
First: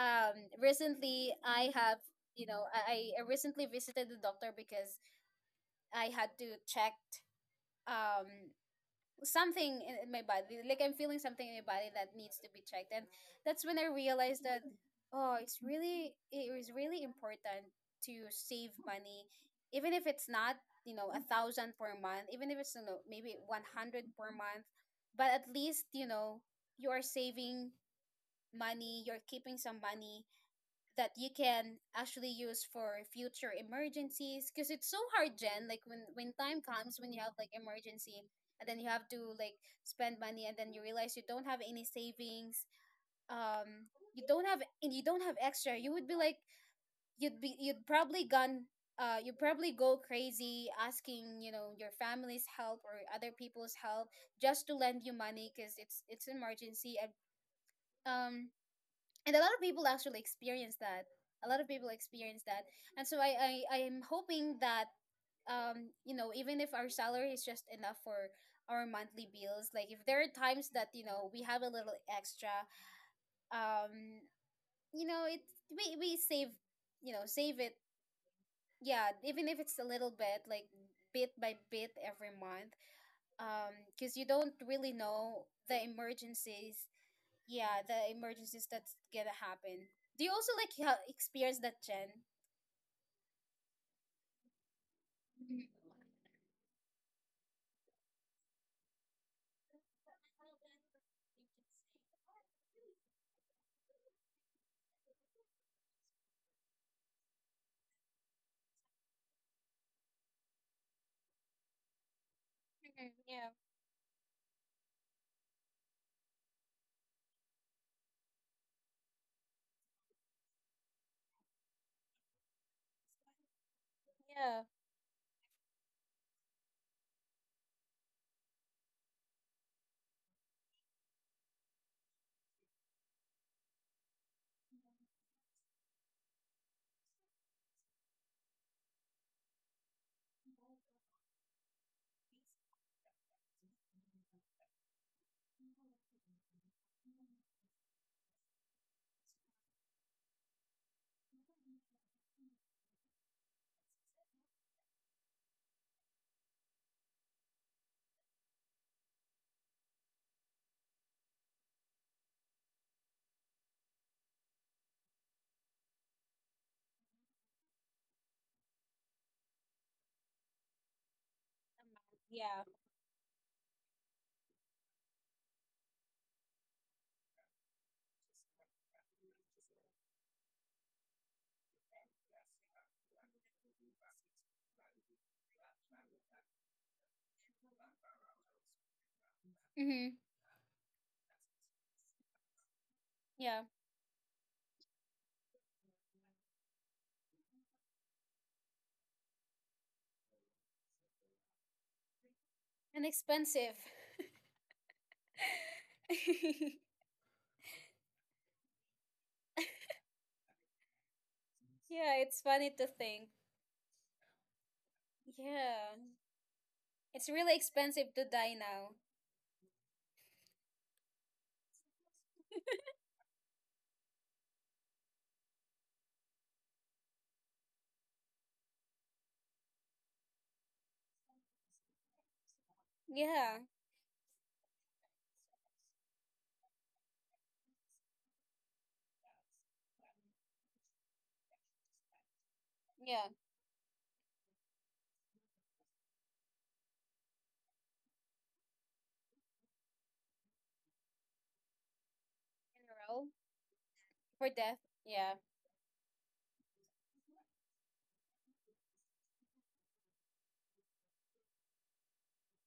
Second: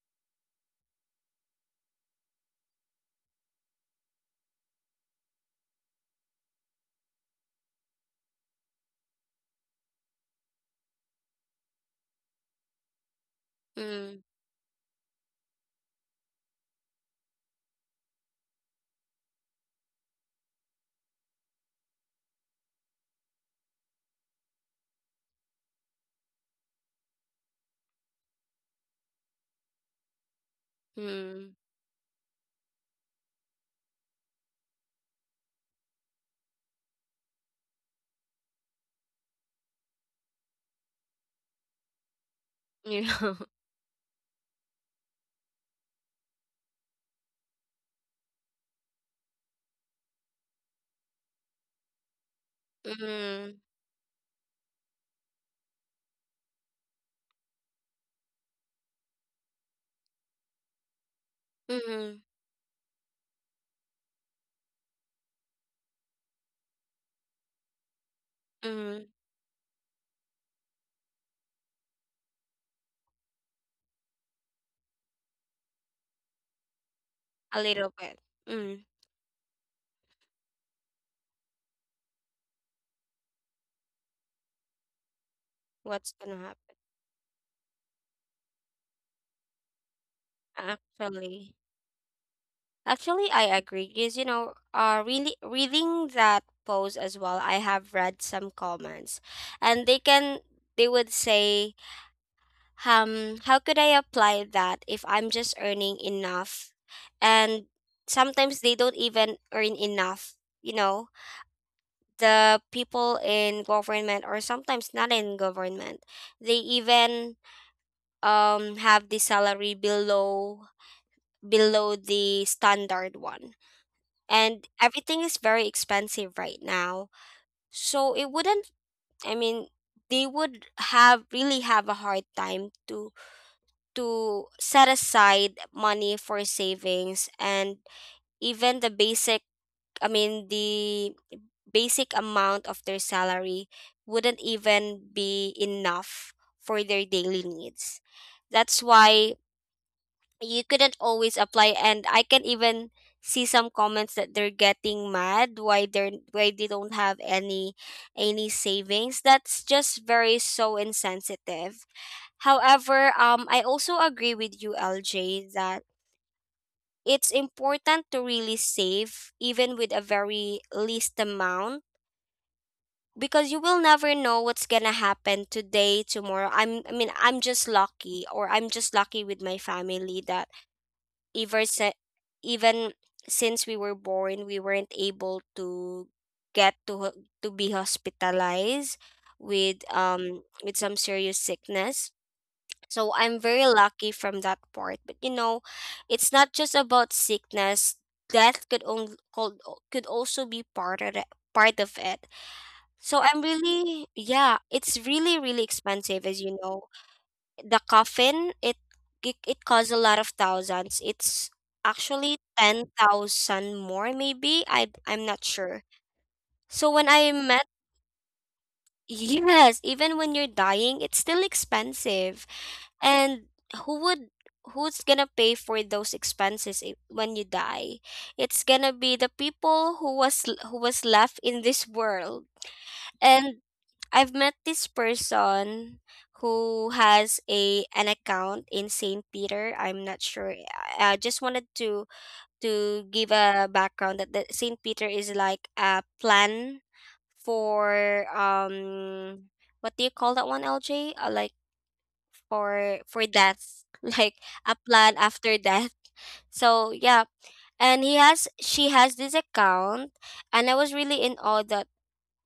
A: recently I have, I recently visited the doctor because I had to check um, something in my body. Like I'm feeling something in my body that needs to be checked, and that's when I
B: mm,
A: realized that, oh, it is really important to save money, even if it's not, a thousand per month. Even if it's, maybe 100 per month, but at least, you know, you are saving money. You're keeping some money that you
B: mm,
A: can actually use for future emergencies, because it's so hard, Jen. Like, when time comes when you have like emergency, and then you have to like spend money, and then you realize you don't have any savings.
B: Yeah.
A: um you don't have, and you don't have extra. You would be like, you'd probably gone. You'd probably go crazy asking, you know, your family's help or other people's help, just to lend you money because it's emergency. And um and a lot of people actually experience that. A lot of people
B: Mm, mm,
A: experience that. And so I am hoping that, you know, even if our salary is just enough for our
B: mm.
A: monthly bills, like if there are times that, you know, we have a little extra, um you know, it, we save, you know, save it.
B: A little bit. Mm.
A: Yeah, even if it's a little bit, like bit by bit every month. Because you don't really know the
B: What's gonna
A: emergencies.
B: happen?
A: Yeah, the emergencies that's gonna happen. Do you also like experience
B: Actually,
A: that, Jen?
B: actually, I agree. Because, you know, really
A: Mhm.
B: reading that post as well, I have read some comments, and they can, they would say how could I apply that if I'm just earning enough? And sometimes they don't even earn enough, you know, the
A: Mhm.
B: people
A: Yeah.
B: in government, or sometimes not in government, they even have the salary below, below the standard one,
A: Yeah.
B: and everything is very expensive right now. So it wouldn't, I mean, they would have really have a hard time to set aside money for savings. And even the basic, I mean the basic amount of their salary wouldn't even be enough for their daily needs. That's why you couldn't always apply. And I can even see some comments that they're getting mad why they're why they don't have any savings. That's just very so insensitive. However, I also agree with you, LJ, that it's important to really save, even with a very least amount,
A: Yeah.
B: because you will never know what's gonna happen today, tomorrow. I mean, I'm just lucky, or I'm just lucky with my family, that ever se- even since we were born, we weren't able to to be hospitalized
A: Mm-hmm.
B: with some serious sickness. So I'm
A: Yeah,
B: very lucky from that part. But you know, it's not just about sickness, death could only could also be part of it, part of it
A: and
B: so I'm
A: expensive.
B: really yeah it's really really expensive, as you know. The coffin, it it costs a lot of thousands. It's
A: Yeah, it's
B: actually
A: funny to think.
B: 10,000 more, maybe, I I'm not
A: Yeah,
B: sure. So when
A: it's
B: I
A: really
B: met
A: expensive to die now.
B: yes, even when you're dying it's still expensive. And who would who's gonna pay for those expenses when you die? It's gonna be the people who was who was left in this world.
A: Yeah.
B: And I've met this person who has a an account in Saint Peter. I'm not sure. I just wanted
A: Yeah.
B: to give a background that the Saint Peter is like a plan for what do you call that one, LJ? Like
A: In a row.
B: for death,
A: For
B: like
A: death.
B: a
A: Yeah.
B: plan after death. So yeah, and he has she has this account, and I was really in awe that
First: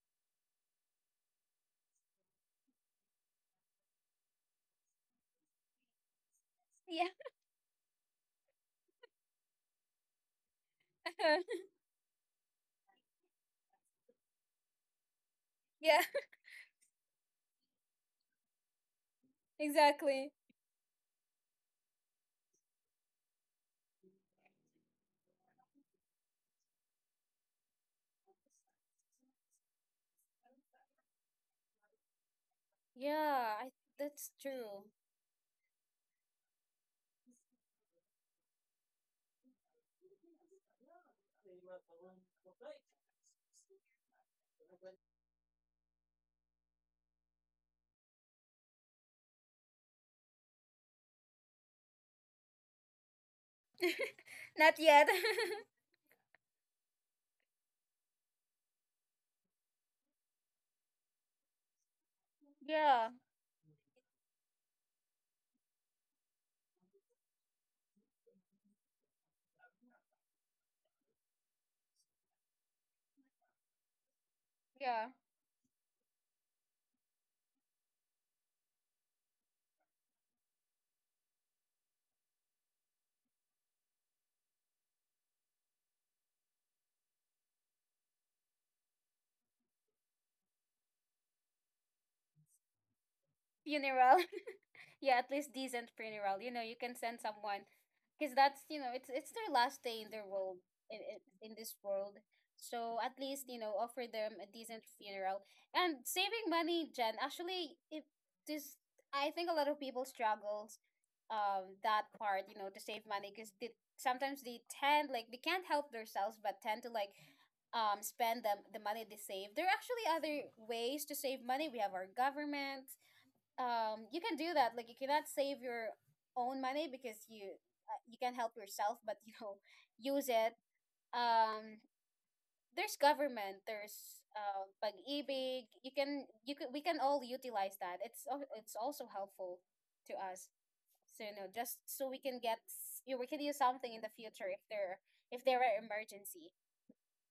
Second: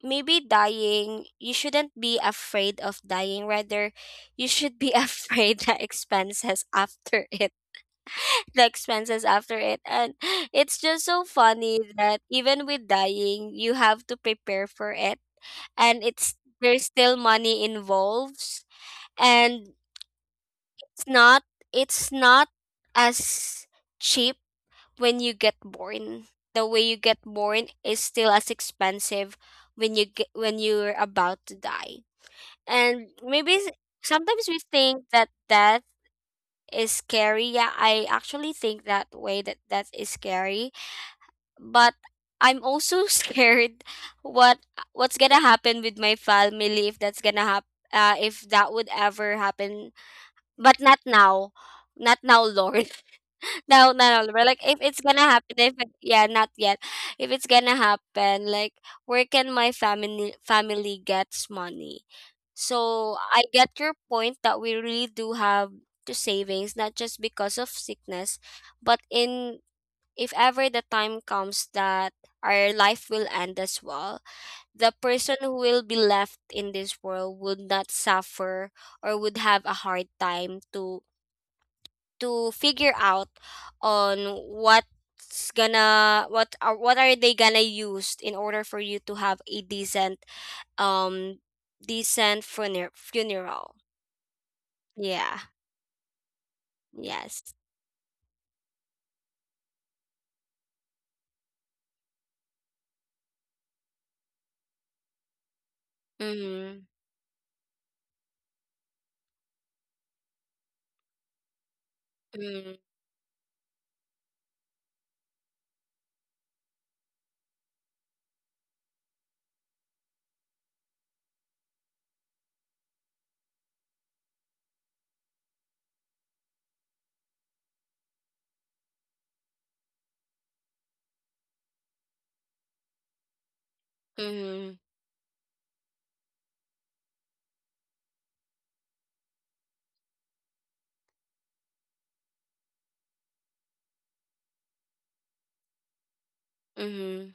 B: maybe dying, you shouldn't be afraid of dying, rather you should be afraid the expenses
A: Yeah.
B: after it. The expenses after it. And it's just so funny that even with dying you have to prepare for it.
A: Yeah.
B: And it's there's still money involved. And
A: Exactly.
B: it's not, it's not as cheap when you get born. The way you get born is still as expensive when you get when you're about to die. And
A: Yeah,
B: maybe
A: that's
B: sometimes we
A: true.
B: think that death is scary. Yeah, I actually think that way, that death is scary, but I'm also scared what what's gonna happen with my family if that's gonna happen. If that would ever happen, but not now. Not now, Lord. No, no, no. Are like,
A: Not
B: if it's
A: yet.
B: gonna happen, if it, yeah, not yet. If it's gonna happen, like, where can my family gets money?
A: Yeah.
B: So I get your point that we really do have to savings, not just because of sickness, but in if ever the time comes that our life will end as well, the
A: Yeah.
B: person who will be left in this world would not suffer, or would have a hard time to figure out on what's gonna what are they gonna use in order for you to have a decent um decent funeral.
A: Funeral. Yeah, at
B: Yeah.
A: least decent funeral. You know, you can send
B: Yes.
A: someone because that's, you know, it's their last day in their world, in this world. So at least, you know, offer them a decent funeral. And saving
B: Mm-hmm.
A: money, Jen, actually it, this, I think a lot of people struggles, that part, you know,
B: Mm-hmm.
A: to save money because they, sometimes they tend, like they can't help themselves but tend to like, spend them the money they save. There are actually other ways to save money. We have our government. You can do that. Like you cannot save your own money because you, you can help yourself, but you know, use it. um there's government, there's Pag-IBIG. You can, we can all utilize that. It's also helpful to us. So, you know, just so we can you, we can use something in the future if there, if there are emergency.
B: Mm-hmm.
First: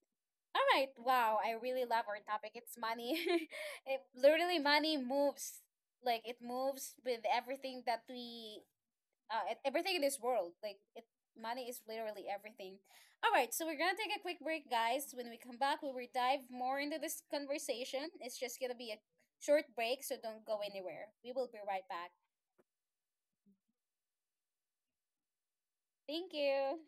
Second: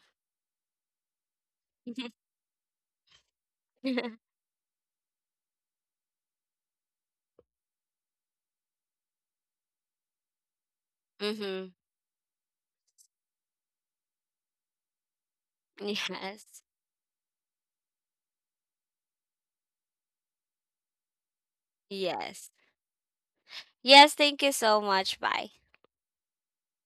A: All right. Wow. I really love our topic. It's money. It literally money moves. Like it moves with everything that we, everything in this world. Like it, money
B: Mm-hmm.
A: is literally everything. All right. So we're going to take a quick break, guys. When we come back, we will dive
B: Yes.
A: more into this conversation. It's just going to be a short break, so don't go anywhere. We will be right back.
B: yes yes, thank you so much, bye.
A: Thank you.